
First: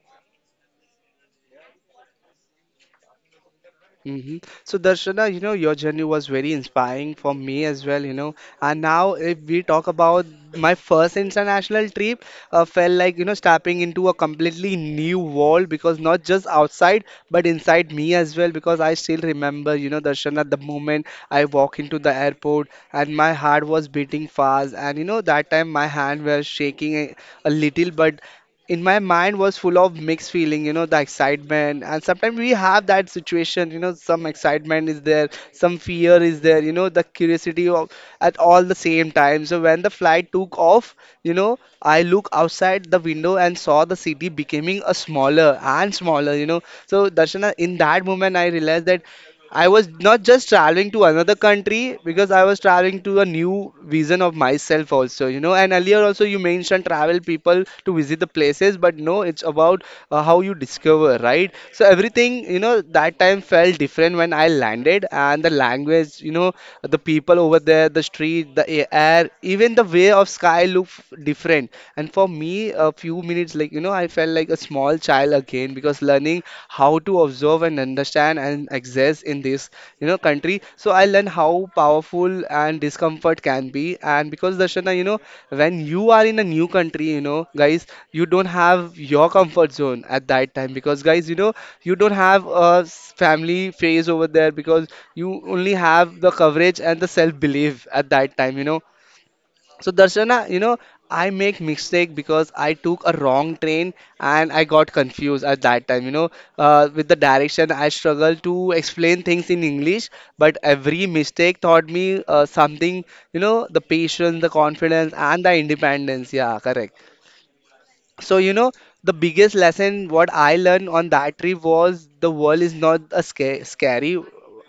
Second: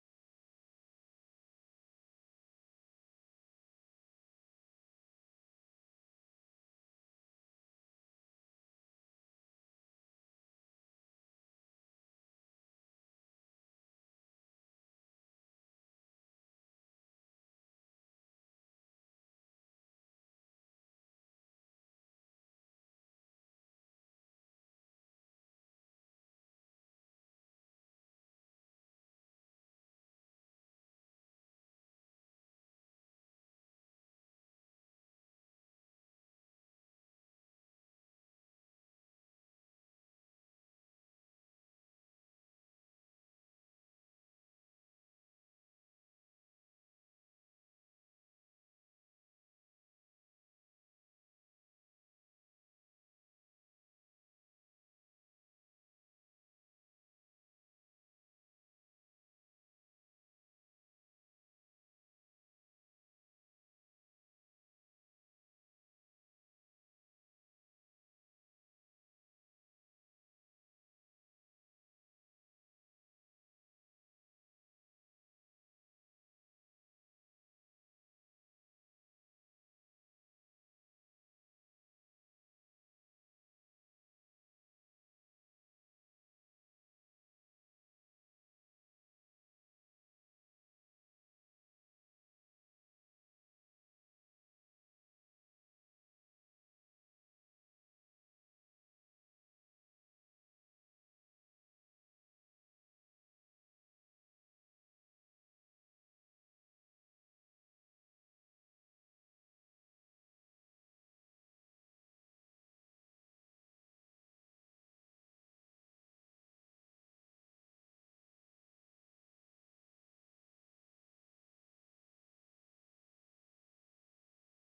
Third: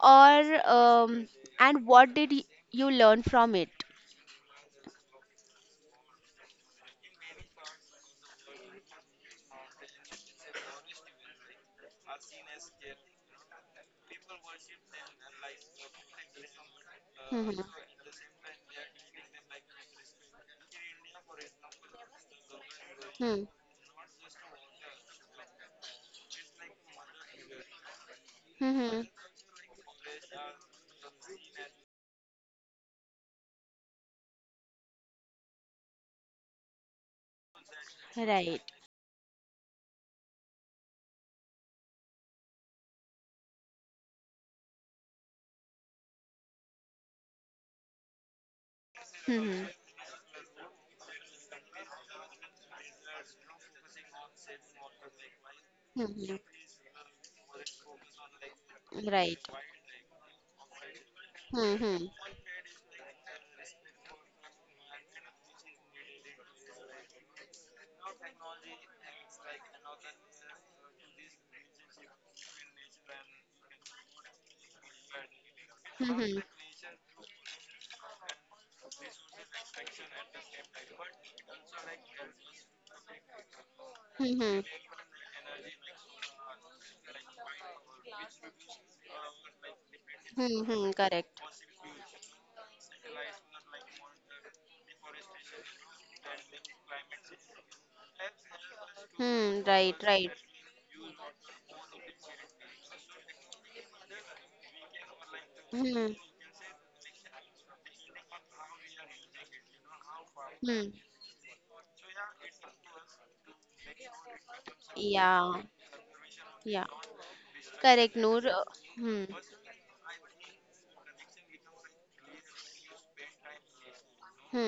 A: or and what did you learn from it?
B: hmm So Darshana, you know, your journey was very inspiring for me as well, you know. And now if we talk about my first international trip, felt like, you know, stepping into a completely new world because not just outside but
A: Mhm.
B: inside me as well because I still remember, you know, Darshana, the moment I walk into the airport and my
A: Hmm.
B: heart was beating fast and you know that time my hand was shaking a little but in my
A: Hmm.
B: mind was full of mixed feeling, you know, the excitement. And sometimes we have that situation, you know, some excitement is there, some fear is there, you know, the curiosity of, at
A: Right.
B: all the same time. So when the flight took off, you know, I look outside the window and saw the city becoming a smaller and smaller, you know. So Darshana, in that moment I realized that
A: Hmm.
B: I was not just traveling to another country because I was traveling to a new vision of myself also, you know. And earlier also
A: Hmm.
B: you mentioned travel people to visit the places, but no,
A: Right.
B: it's about how you discover, right? So
A: Hmm.
B: everything, you know, that time felt different when I landed, and the language, you know, the people over there, the street, air, even the way of sky looked different. And for me, a few minutes, like you know, I felt like a small child again because
A: Hmm.
B: learning how to observe and understand and exist in this, you know, country. So I learned how powerful and discomfort can be. And because
A: Hmm.
B: Darshana, you know, when you are in a new country, you know, guys, you don't have your comfort zone at that
A: Hmm.
B: time
A: Hmm.
B: because guys, you
A: Correct.
B: know, you don't have a family phase over there because you only have the coverage and the self belief at that time, you know.
A: Hmm.
B: So
A: Right. Right.
B: Darshana, you know, I make mistake because I took a wrong train and I got confused at that time. You
A: Hmm.
B: know, with the direction, I struggled to explain things in English, but
A: Hmm.
B: every mistake taught me something. You know, the patience, the confidence, and
A: Yeah.
B: the independence. Yeah,
A: Yeah.
B: correct.
A: Correct,
B: So,
A: Noor.
B: you know, the
A: Hmm.
B: biggest lesson what I learned on that trip was the world is not scary,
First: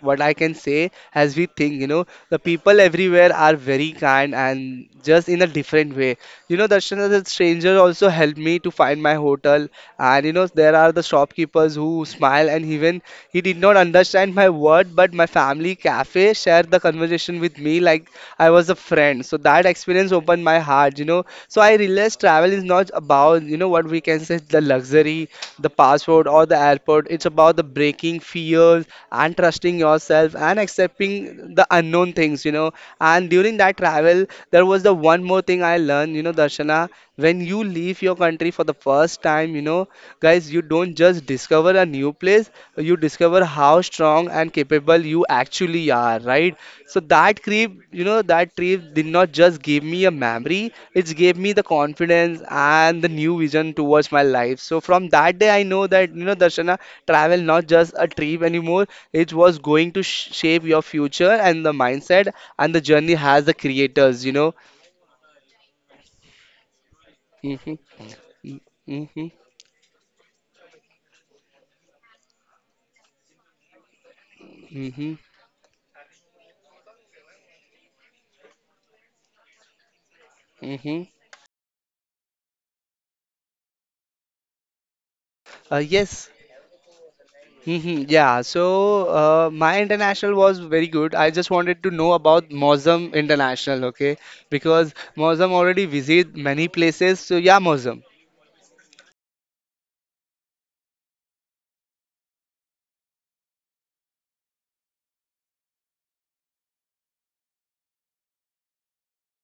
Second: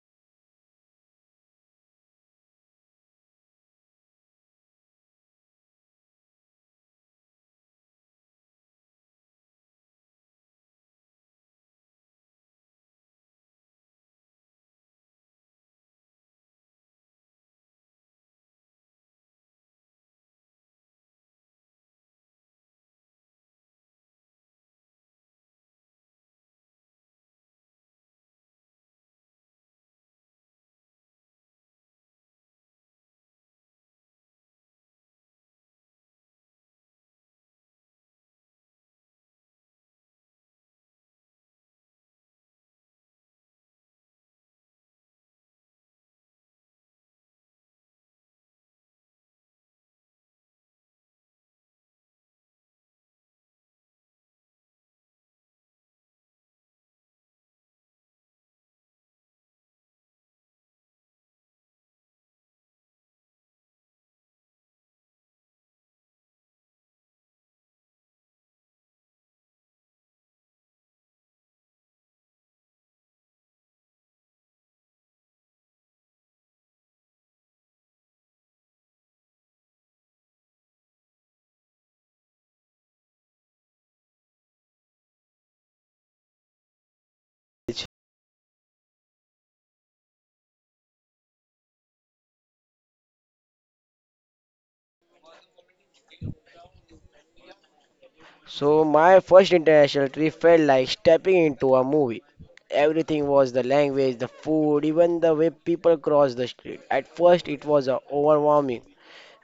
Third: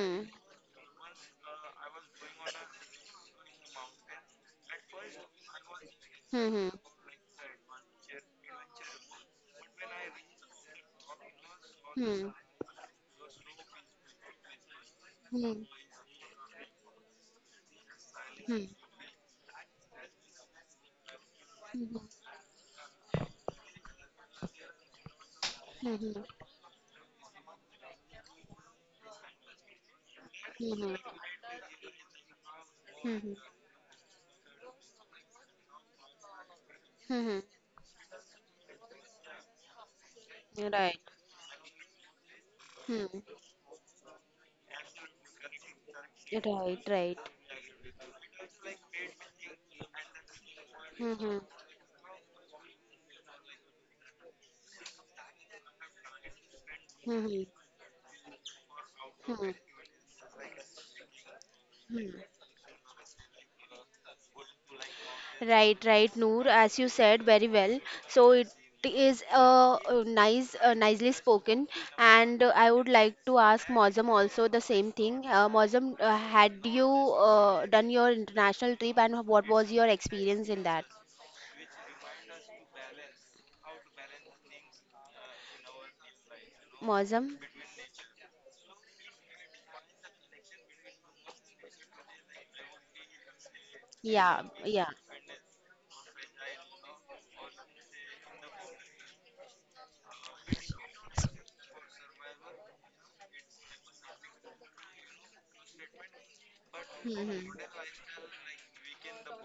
B: what I can say, as we think, you know, the people everywhere are very kind and just in a different way. You know,
A: Hmm.
B: Darshana, the stranger also helped me to find my hotel. And you know, there are the shopkeepers who
A: Hmm.
B: smile and even he did not understand my word, but my
A: Hmm.
B: family cafe shared the conversation with me like I
A: Hmm.
B: was a friend. So that experience opened my heart, you know. So I
A: Hmm.
B: realized travel is not about, you know, what we can say the luxury, the
A: Hmm. Hmm. Hmm.
B: passport or the airport. It's about the breaking fears and trusting yourself and
A: Hmm.
B: accepting the unknown things, you know. And
A: Hmm.
B: during that travel, there was the one more thing I learned, you know, Darshana,
A: Hmm.
B: when you leave your country for the first time, you know, guys, you
A: Hmm.
B: don't
A: Right.
B: just discover a new place, you
A: Hmm.
B: discover how strong and capable you actually are, right?
A: Right.
B: So
A: Right.
B: that trip, you know, that trip did not just give me a memory,
A: Hmm.
B: it
A: Hmm.
B: gave me the confidence and the new vision towards my life. So from that day, I know that, you know, Darshana,
A: Hmm.
B: travel
A: Hmm.
B: not just a trip anymore, it
A: Hmm,
B: was going to shape your future and the
A: hmm.
B: mindset and the journey has the creators, you know.
A: Right. Right, Noor. As you said very
B: Mhm.
A: well. So it is
B: Mm-hmm,
A: nice, nicely spoken. And I would like to ask Mozam also the same
B: mm-hmm,
A: thing. Mozam, had you done your international trip, and what was your experience in that?
B: mm-hmm. Yes.
A: Mozum?
B: Mm-hmm, yeah. So my international was very good. I just wanted to know about Mozum International, okay?
A: Yeah, yeah.
B: Because Mozum already visit many places. So yeah, Mozum.
C: So my first international trip felt like stepping into a movie. Everything was the language, the food, even the way people crossed the street. At
A: Hmm,
C: first it was overwhelming.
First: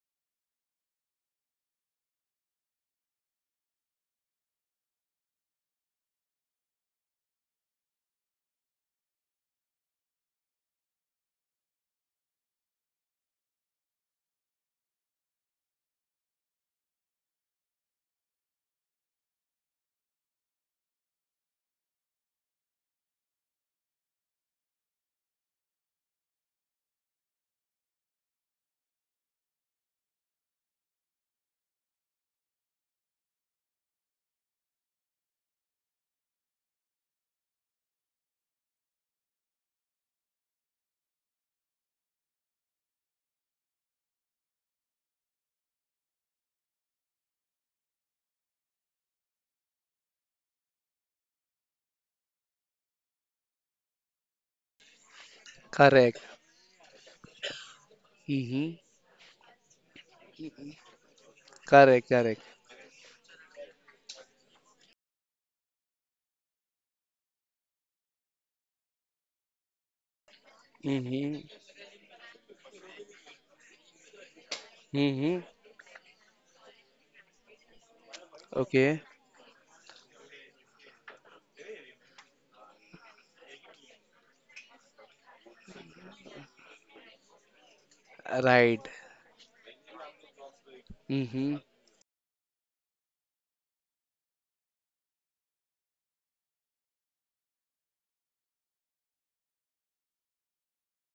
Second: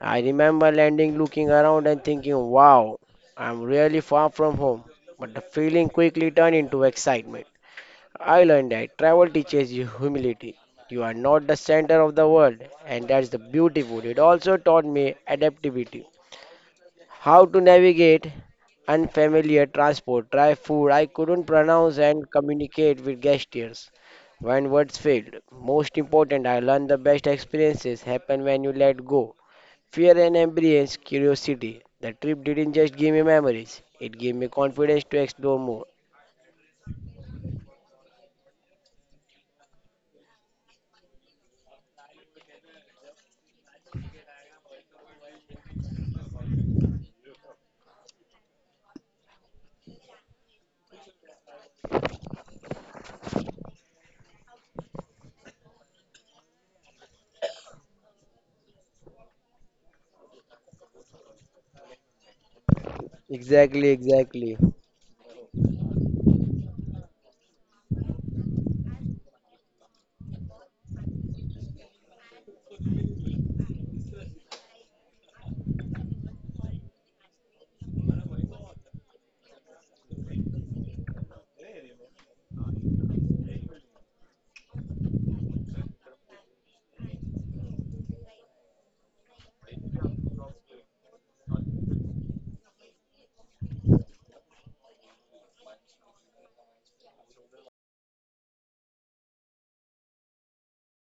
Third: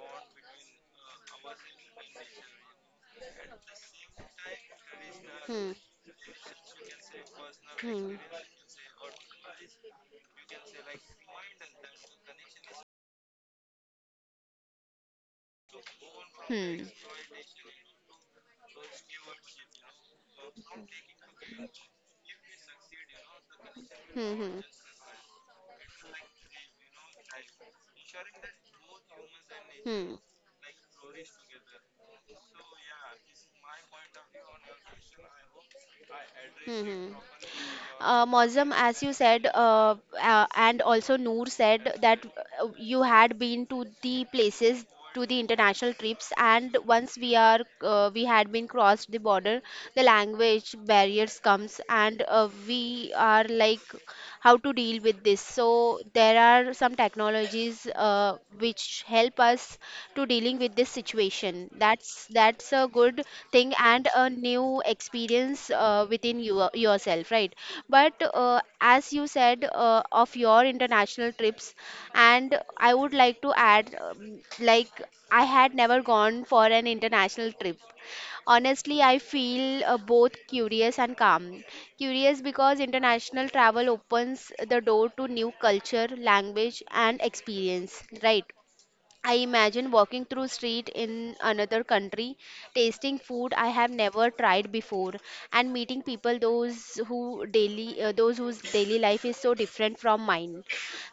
C: I remember landing, looking around and thinking, wow, I'm really far from home. But the
A: hmm,
C: feeling quickly turned into excitement.
A: hmm,
C: I learned that travel teaches you humility. You are not the center of the world, and that's the beautiful. It also taught me adaptability.
A: hmm, hmm,
C: How to navigate unfamiliar transport, try food I couldn't pronounce and communicate with gestures
A: hmm, hmm,
C: when words failed. Most important, I learned the best experiences happen when you let go.
A: hmm,
C: Fear and embrace curiosity. The trip didn't just give me memories, it gave me confidence to explore more.
A: hmm, hmm. Mozam, as you said, and also Noor said that you had been to the places to the international trips, and once we are we had been crossed the border, the language barriers comes, and we are like how to deal with this. So
B: Correct.
A: there are some technologies
B: Mm-hmm.
A: which help us to dealing with this situation.
B: Correct.
A: That's
B: Correct.
A: that's a good thing
C: Exactly,
A: and a
C: exactly.
A: new experience within you yourself, right? But as you said of your international
B: Mm-hmm.
A: trips, and I would like to add, like
B: Mm-hmm.
A: I had never gone for an international trip. Honestly,
B: Okay.
A: I feel both curious and calm. Curious because international travel opens the door to new culture, language, and experience, right?
B: Right.
A: I imagine walking through street in
B: Mm-hmm.
A: another country, tasting food I have never tried before, and meeting people those whose daily life is so different from mine.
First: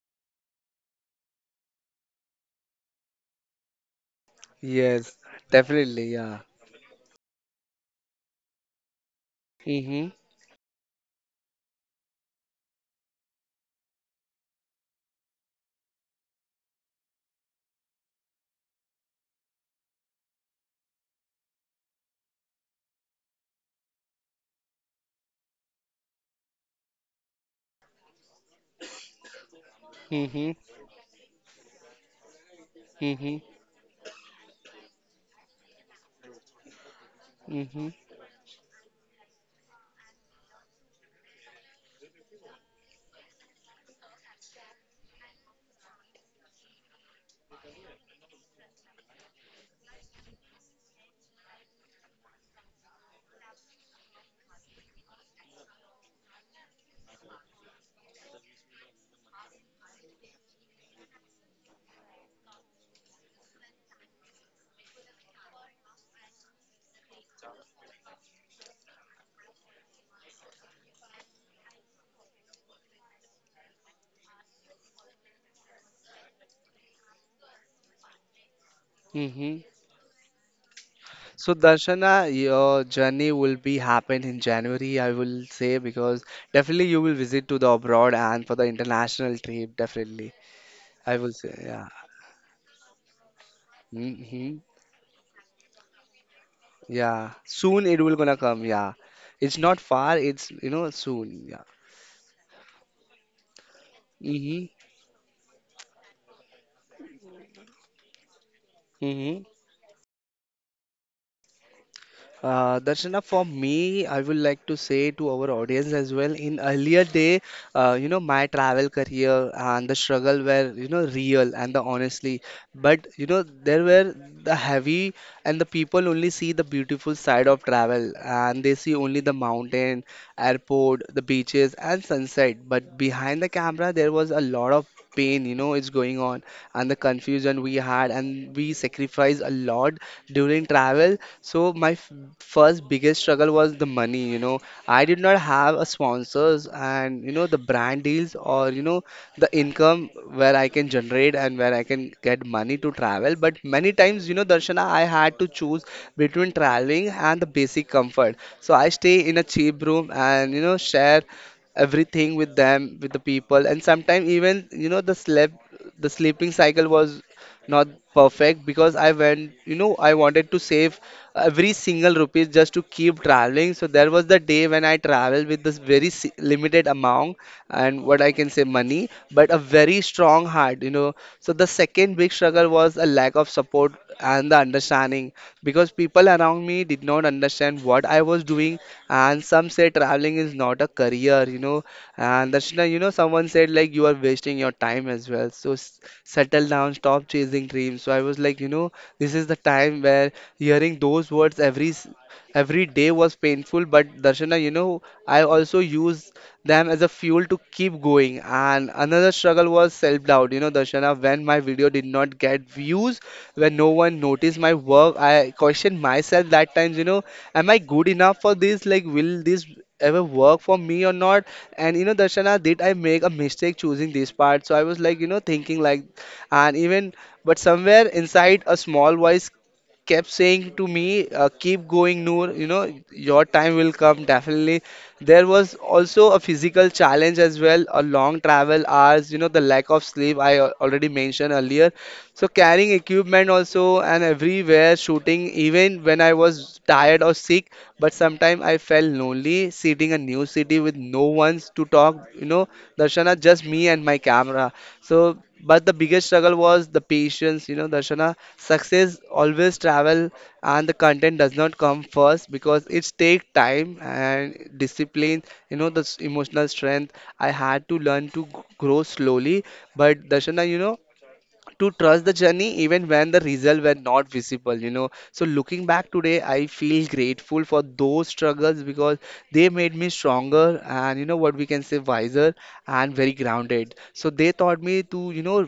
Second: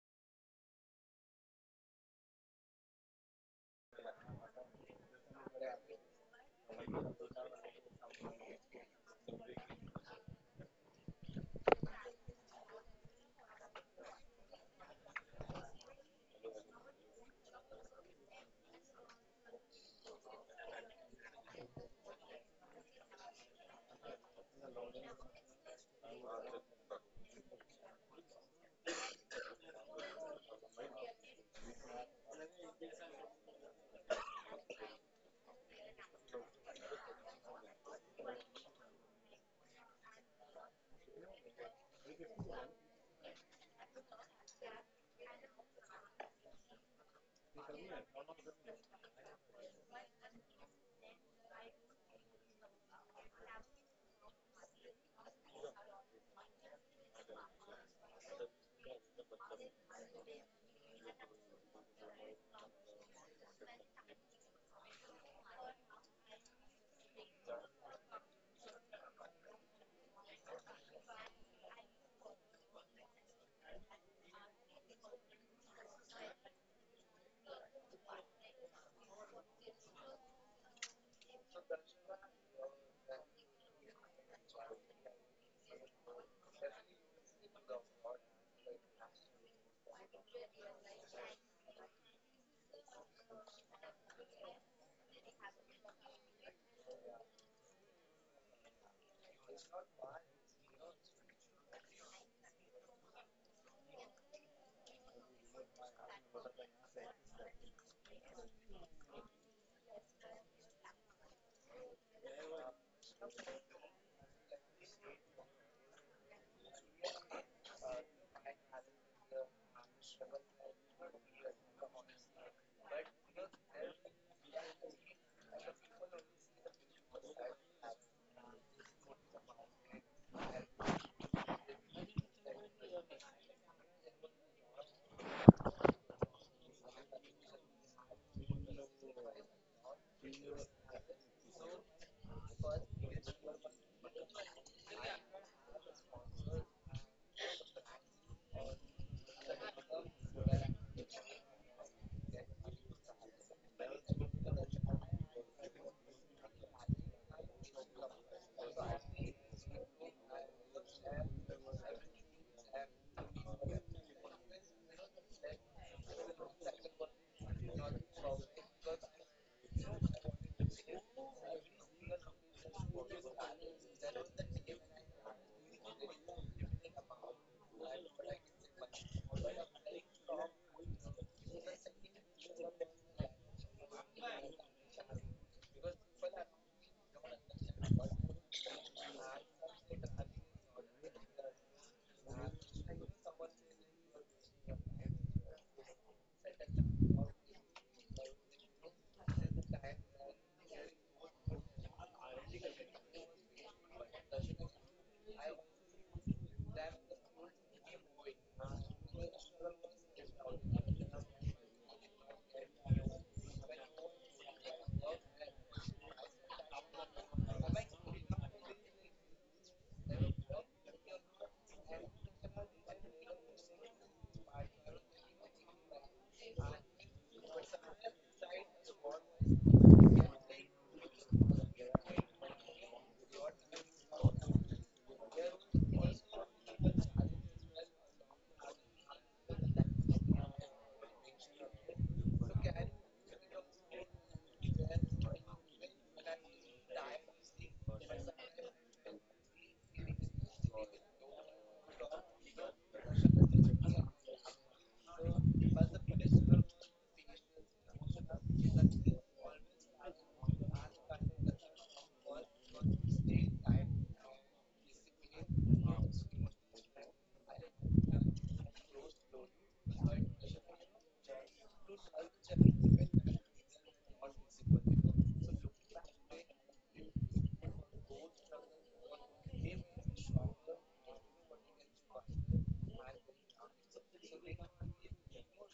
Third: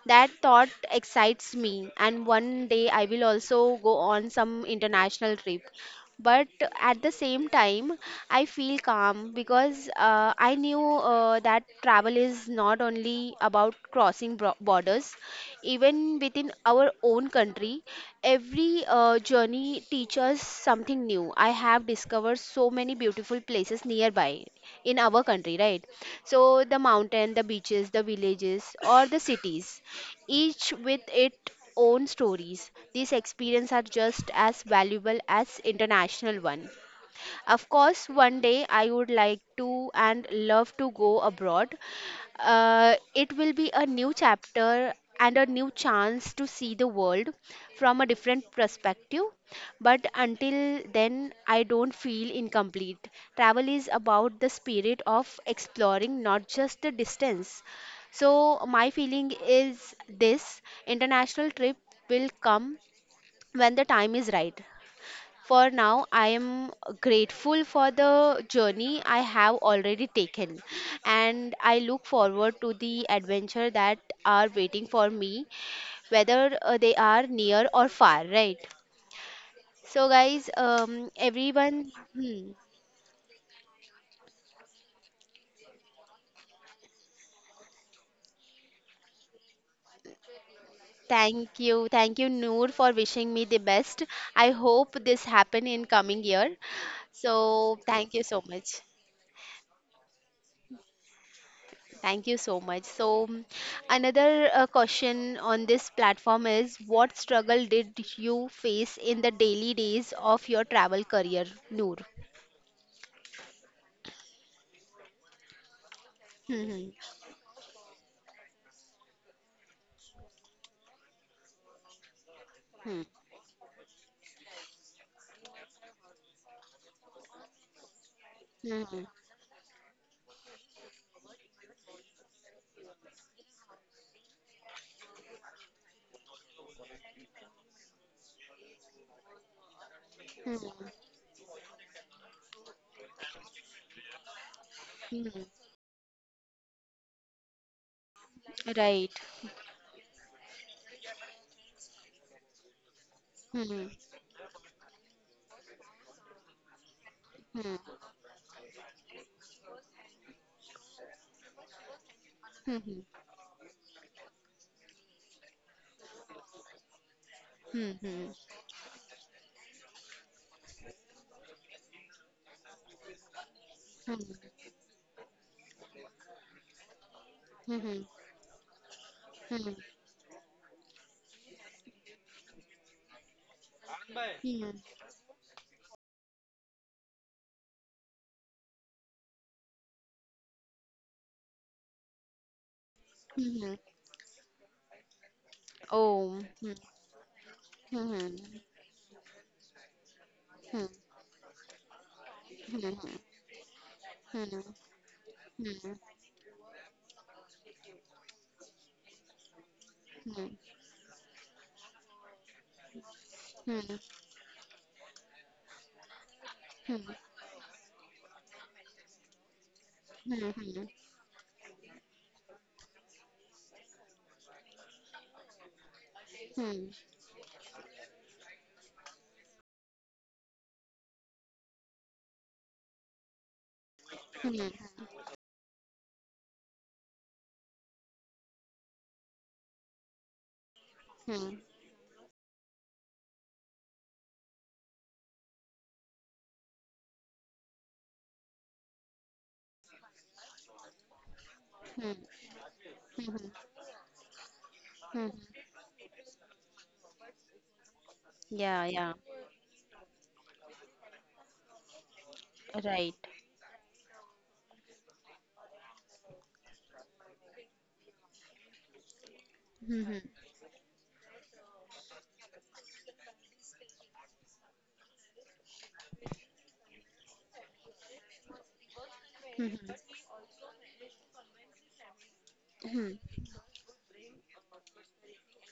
A: That thought excites me, and one day I will also go on some
B: Yes.
A: international trip.
B: Definitely. Yeah.
A: But at the same time, I feel calm because
B: Mm-hmm.
A: I knew that travel is not only about crossing borders, even within our own country. Every journey teaches something new. I have discovered so many beautiful places nearby in our country, right? So the mountain, the beaches, the villages, or the cities,
B: Mm-hmm.
A: each with its own stories. These
B: Mm-hmm.
A: experiences are just as valuable as international one. Of course, one day I would like to and love to go abroad. It will be a new chapter and a new chance to see the world from a different perspective. But until then, I don't feel incomplete. Travel is about the spirit of exploring, not just the distance. So, my feeling is this international trip will come when the time is right. For now, I am grateful for the journey I have already taken, and I look forward to the adventure that are waiting for me, whether they are near or far, right?
B: Mm-hmm.
A: So, guys,
B: So
A: everyone,
B: Darshana,
A: hmm,
B: your journey will be happen in January, I will say, because definitely you will visit to the abroad and for the international trip, definitely. I will say, yeah.
A: thank you, Noor, for wishing me the best. I
B: Hmm.
A: hope this happen in coming year.
B: Yeah.
A: So,
B: Soon it
A: thank
B: will
A: you
B: gonna
A: so
B: come,
A: much.
B: yeah. It's not far, it's you know, soon, yeah.
A: Thank you so much. So, mm, another
B: Mm-hmm.
A: question on this platform is what struggle did you face in the
B: Mm-hmm.
A: daily days of your travel career, Noor?
B: That's enough for me. I would like to say to our audience as well. In
A: Hmm,
B: earlier day, you know, my travel career and the struggle were, you know, real and the honestly.
A: hmm,
B: But you know, there were the heavy and the people only see the beautiful side of travel and they see
A: hmm,
B: only the mountain, airport, the beaches, and sunset. But behind the camera, there was a lot of pain, you know, it's going on, and the confusion we had, and we sacrificed a lot during
A: hmm,
B: travel. So first biggest struggle was the money, you know. I did
A: hmm,
B: not
A: hmm.
B: have a sponsors and you know the brand deals or you know
A: Right.
B: the income where I can generate and where I can get money to travel. But
A: Hmm, hmm,
B: many times, you know, Darshana, I had to choose between traveling and the
A: hmm,
B: basic comfort. So I stay in a cheap room and, you know, share everything with
A: hmm, hmm,
B: them, with the people. And sometimes even, you know, the sleep, the sleeping cycle was
A: hmm,
B: not
A: hmm, hmm,
B: perfect because I went, you know, I wanted to save every single rupees just to keep traveling. So there was the day when I traveled with this very limited amount and what I can say money, but
A: hmm,
B: a
A: hmm, hmm.
B: very strong heart, you know. So the second big struggle was a lack of support and the understanding because people around me did not understand what I was doing, and some said traveling is not a career, you know. And Darshana, you know, someone said like you are wasting your time as well. So
A: Oh.
B: settle
A: Hmm,
B: down, stop chasing
A: hmm,
B: dreams. So I
A: hmm,
B: was like, you know, this is the time where
A: hmm, hmm,
B: hearing those words
A: hmm, hmm,
B: every
A: hmm,
B: day
A: hmm,
B: was painful. But Darshana, you know, I also use them as a fuel to keep going. And another struggle was self doubt. You know, Darshana, when my video did not get views, when no one noticed my work, I questioned myself that times, you
A: hmm,
B: know, am I good enough for this? Like, will this ever work for
A: hmm,
B: me or not? And you know, Darshana, did I make a mistake choosing this part? So I was like, you know, thinking like, and
A: hmm,
B: even, but somewhere inside a small voice kept saying to me, keep going, Noor, you know, your time will come
A: hmm,
B: definitely.
A: hmm.
B: There was also a physical challenge as well, a long travel hours, you know, the lack of sleep I already mentioned
A: Hmm.
B: earlier, so carrying equipment also and everywhere shooting even when I was tired or sick, but sometimes I felt lonely sitting a new city with no one's to
A: Hmm.
B: talk, you know,
A: Hmm.
B: Darshana,
A: Hmm.
B: just me and my camera.
A: Hmm.
B: So but the biggest struggle was the patience, you know, Darshana,
A: Yeah. Yeah.
B: success always travel and the content does not come first because
A: Right.
B: it takes time and discipline, you know, emotional strength I had to learn to grow slowly.
A: Hmm.
B: But Darshana, you know, to trust the journey even when the results were not visible, you know. So looking back today I feel grateful for those struggles because
A: Hmm.
B: they made me stronger and you know what we can say wiser
A: Hmm.
B: and very grounded. So they taught me to, you know,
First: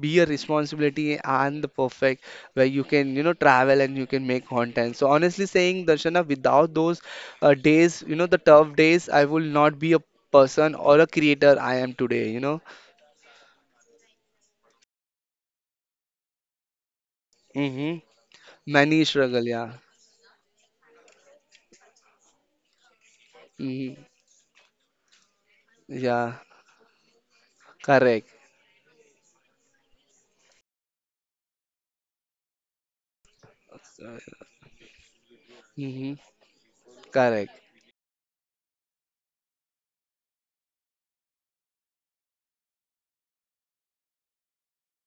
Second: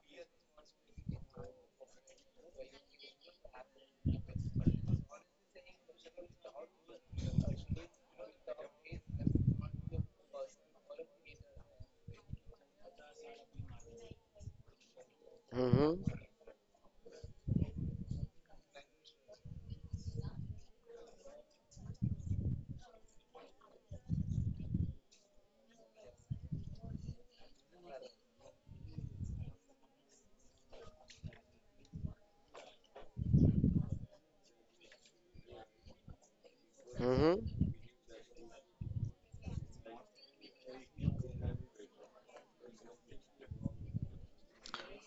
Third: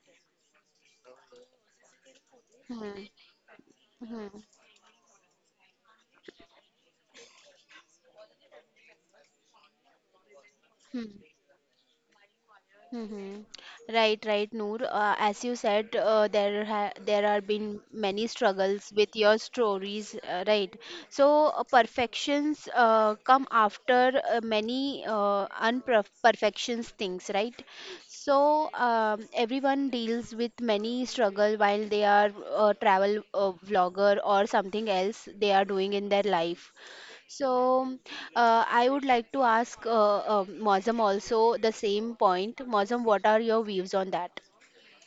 B: be a responsibility and the perfect where you
A: Hmm.
B: can, you know, travel and you can
A: Hmm.
B: make content. So honestly saying Darshana, without those days, you know, the tough days, I will not be a person or a
A: Hmm.
B: creator I am today, you know.
A: Mm-hmm. Right, right, Noor. As you
C: hmm
A: said, there are been
B: Hmm.
A: many struggles
B: Many
A: with your
B: struggle, yeah.
A: stories, right? So perfections come
B: Mm,
A: after many
B: yeah,
A: unperfections things, right?
B: correct.
A: So everyone deals with many struggle while they are travel vlogger or something else they are doing in
B: Hmm.
A: their life.
B: Correct.
C: hmm
A: So, I would like to ask Mozam also the same point. Mozam, what are your views on that?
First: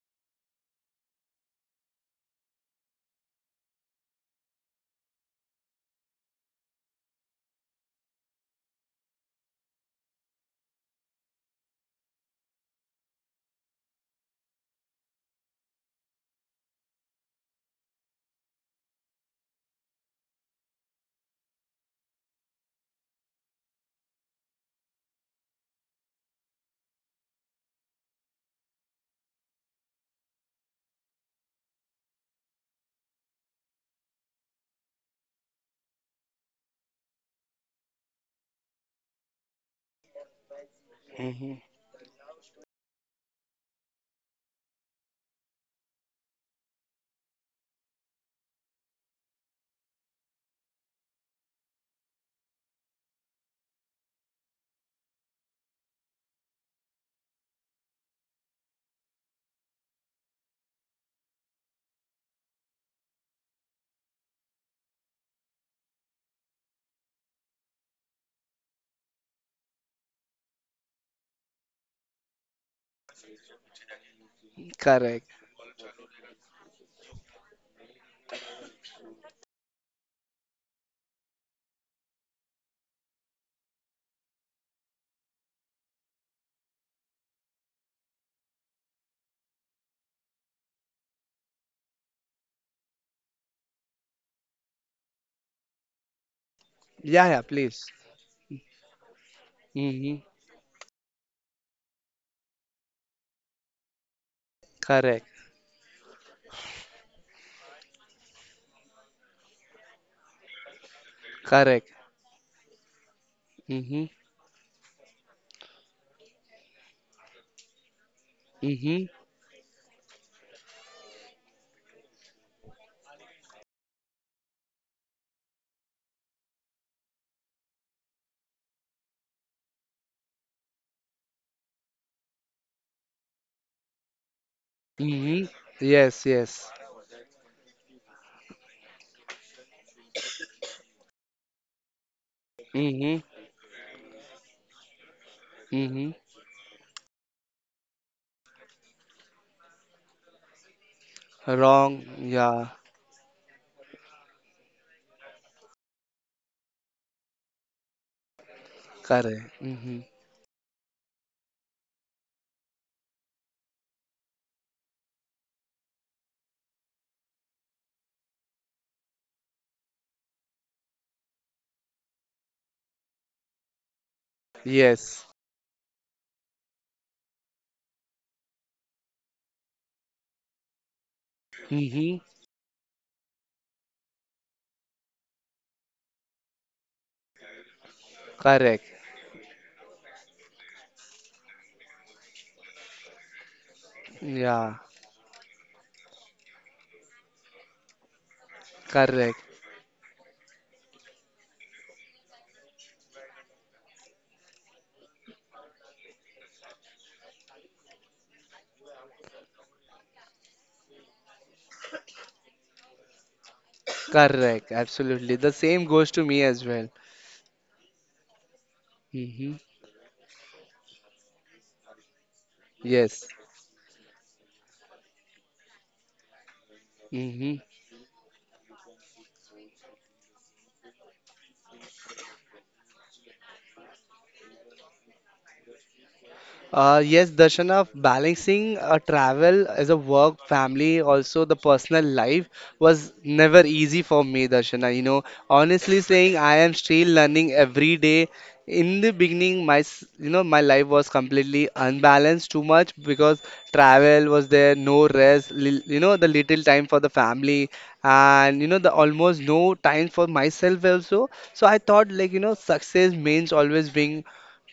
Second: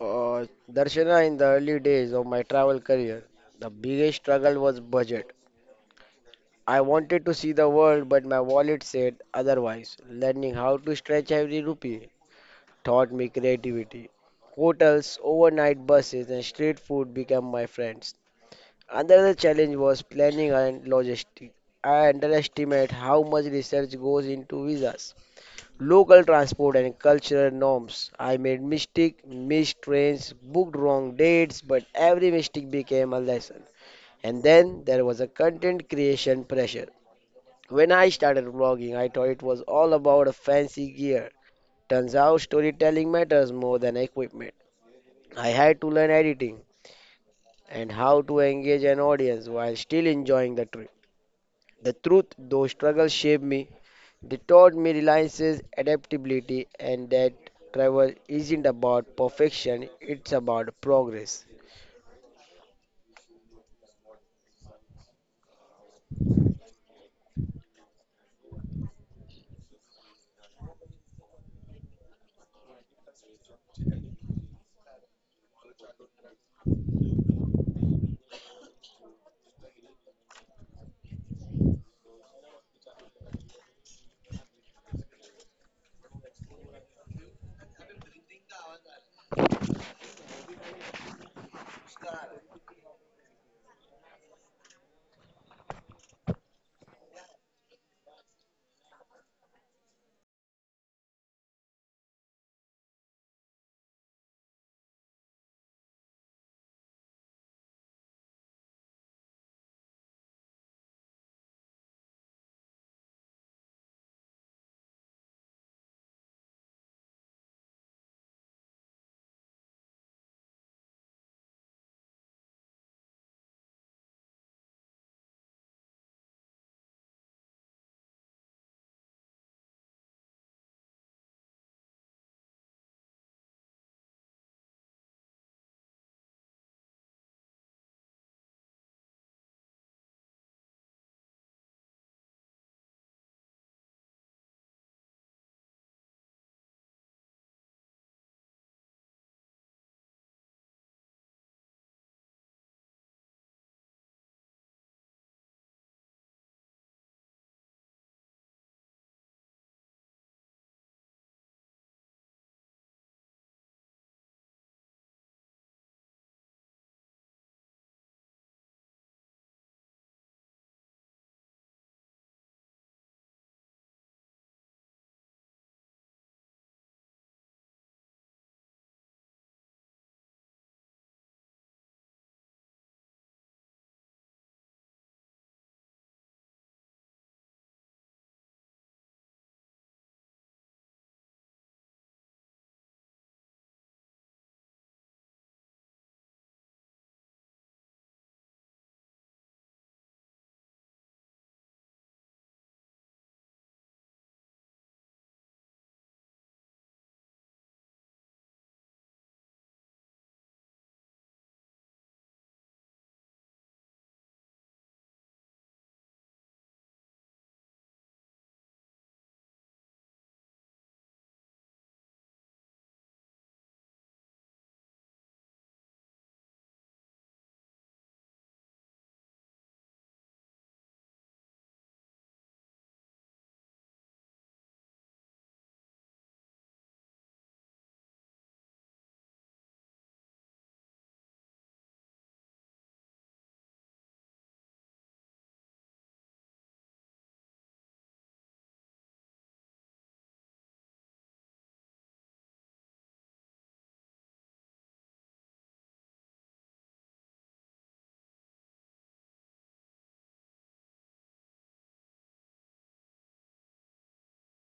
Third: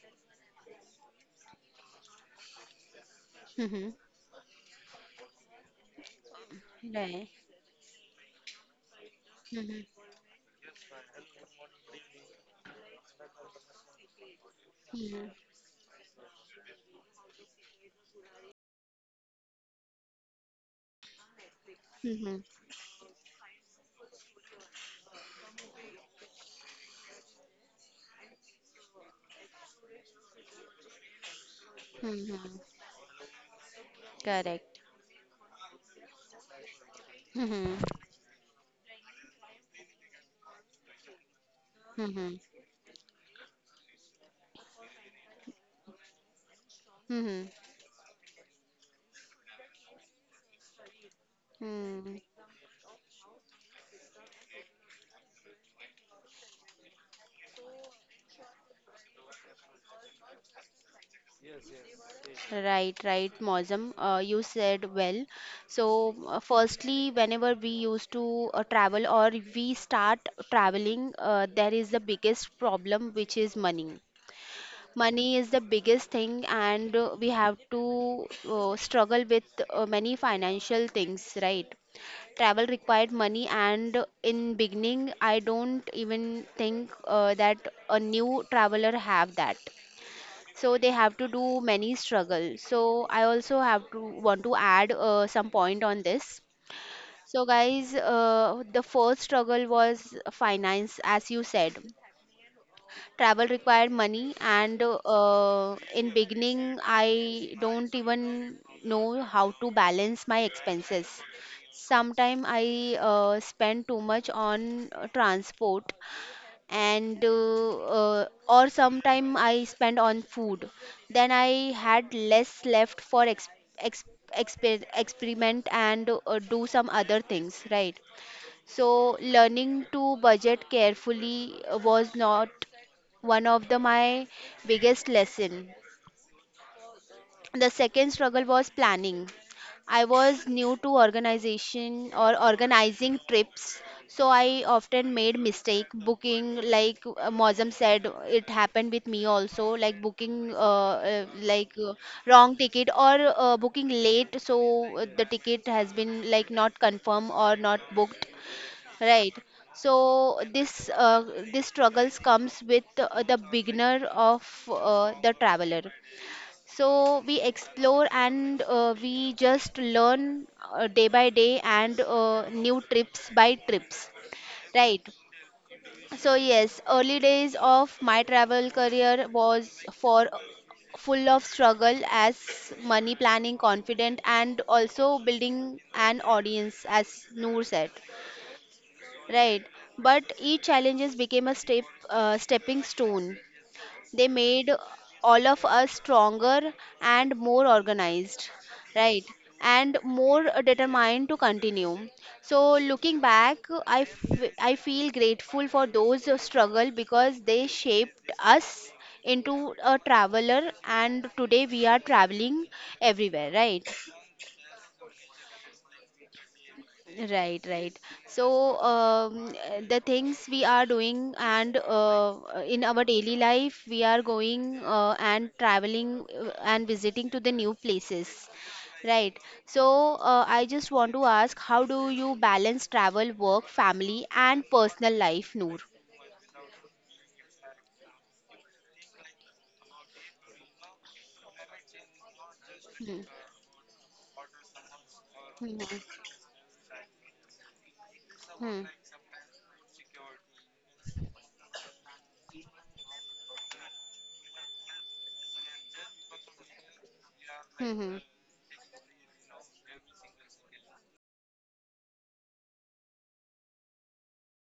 C: Darshana, in the early days of my travel career, the
A: Mm-hmm.
C: biggest struggle was budget. I wanted
A: Right.
C: to see the world, but my wallet said otherwise.
A: Mm-hmm.
C: Learning how to stretch every rupee taught me creativity. Hotels,
A: Mm-hmm.
C: overnight buses, and street food became my friends. Another challenge was planning and logistics. I
A: Mm-hmm.
C: underestimate how much research goes into visas, local transport, and cultural norms. I made mistakes, missed trains, booked wrong dates, but every
A: Mm-hmm.
C: mistake became a lesson. And
A: Correct.
C: then there was a content creation pressure. When
A: Mm-hmm.
C: I started vlogging, I thought it was all about a fancy gear.
B: Hmm.
C: Turns
A: Mm-hmm.
C: out storytelling matters more than equipment. I had to learn editing
A: Mm-hmm.
C: and how to engage an audience while still enjoying the trip. The
A: Hmm.
C: truth, those struggles shaped me. They taught me reliances, adaptability, and that travel isn't about perfection, it's about progress.
A: Right, right, Mozam. You said well. So, firstly, whenever we used to travel or we start traveling, there is the biggest problem, which is money.
B: Correct.
A: Money is the biggest thing, and we have to struggle with many financial things, right? Travel required money, and in beginning, I don't even think that a new traveler have that. So they have to do many struggle. So I also have to want to add some point on this.
B: Yeah, yeah,
A: So
B: please.
A: guys, the first struggle was
B: Hmm.
A: finance, as you said travel required money and
B: Correct.
A: in beginning I don't even know how to balance my expenses.
B: Correct.
A: Sometimes I spend too
B: Hmm.
A: much on transport and or
B: Hmm.
A: sometime I spend on food, then I had less left for ex- experiment and do some other things, right? So learning to budget carefully was not one of the my biggest
B: Hmm.
A: lesson.
B: Yes, yes.
A: The second struggle was planning. I was new to organization or
B: Hmm.
A: organizing trips, so I often made mistake
B: Hmm.
A: booking. Like Mozam said, it happened with me also. Like booking, like
B: Wrong.
A: wrong
B: Yeah,
A: ticket or booking late, so the ticket has been like not confirmed or not booked. Right.
B: correct. Hmm.
A: So this struggles comes with the beginner of the traveler. So we explore and we just learn day by day and new trips by trips. Right.
B: Yes.
A: So yes, early days of my travel career was for full of struggle
B: Hmm.
A: as money planning confident and also building an audience as Noor said.
B: Correct.
A: Right, but each challenges became a step, stepping stone. They made
B: Yeah,
A: all of us stronger and more organized, right,
B: correct.
A: and more determined to continue. So, looking back, I feel grateful for those struggle because they shaped us into a traveler, and today we are traveling everywhere, right?
B: Correct. Absolutely. The same goes to me as well.
A: Right, right. So
B: Hmm.
A: the things we are doing and in our
B: Yes.
A: daily life, we are going and traveling and visiting to the
B: Hmm.
A: new places. Right. So I just want to ask, how do you balance travel, work, family, and personal life, Noor?
B: Yes, Darshana, balancing a travel as a work, family, also the personal life was
A: Hmm.
B: never easy for me, Darshana. You know,
A: Hmm.
B: honestly saying, I am still learning every day.
A: Hmm.
B: In the beginning, you know my life was completely unbalanced too much because travel was there, no rest, li you know the little time for the family,
A: Hmm.
B: and you know the almost no time for myself also. So I thought like you know success means always being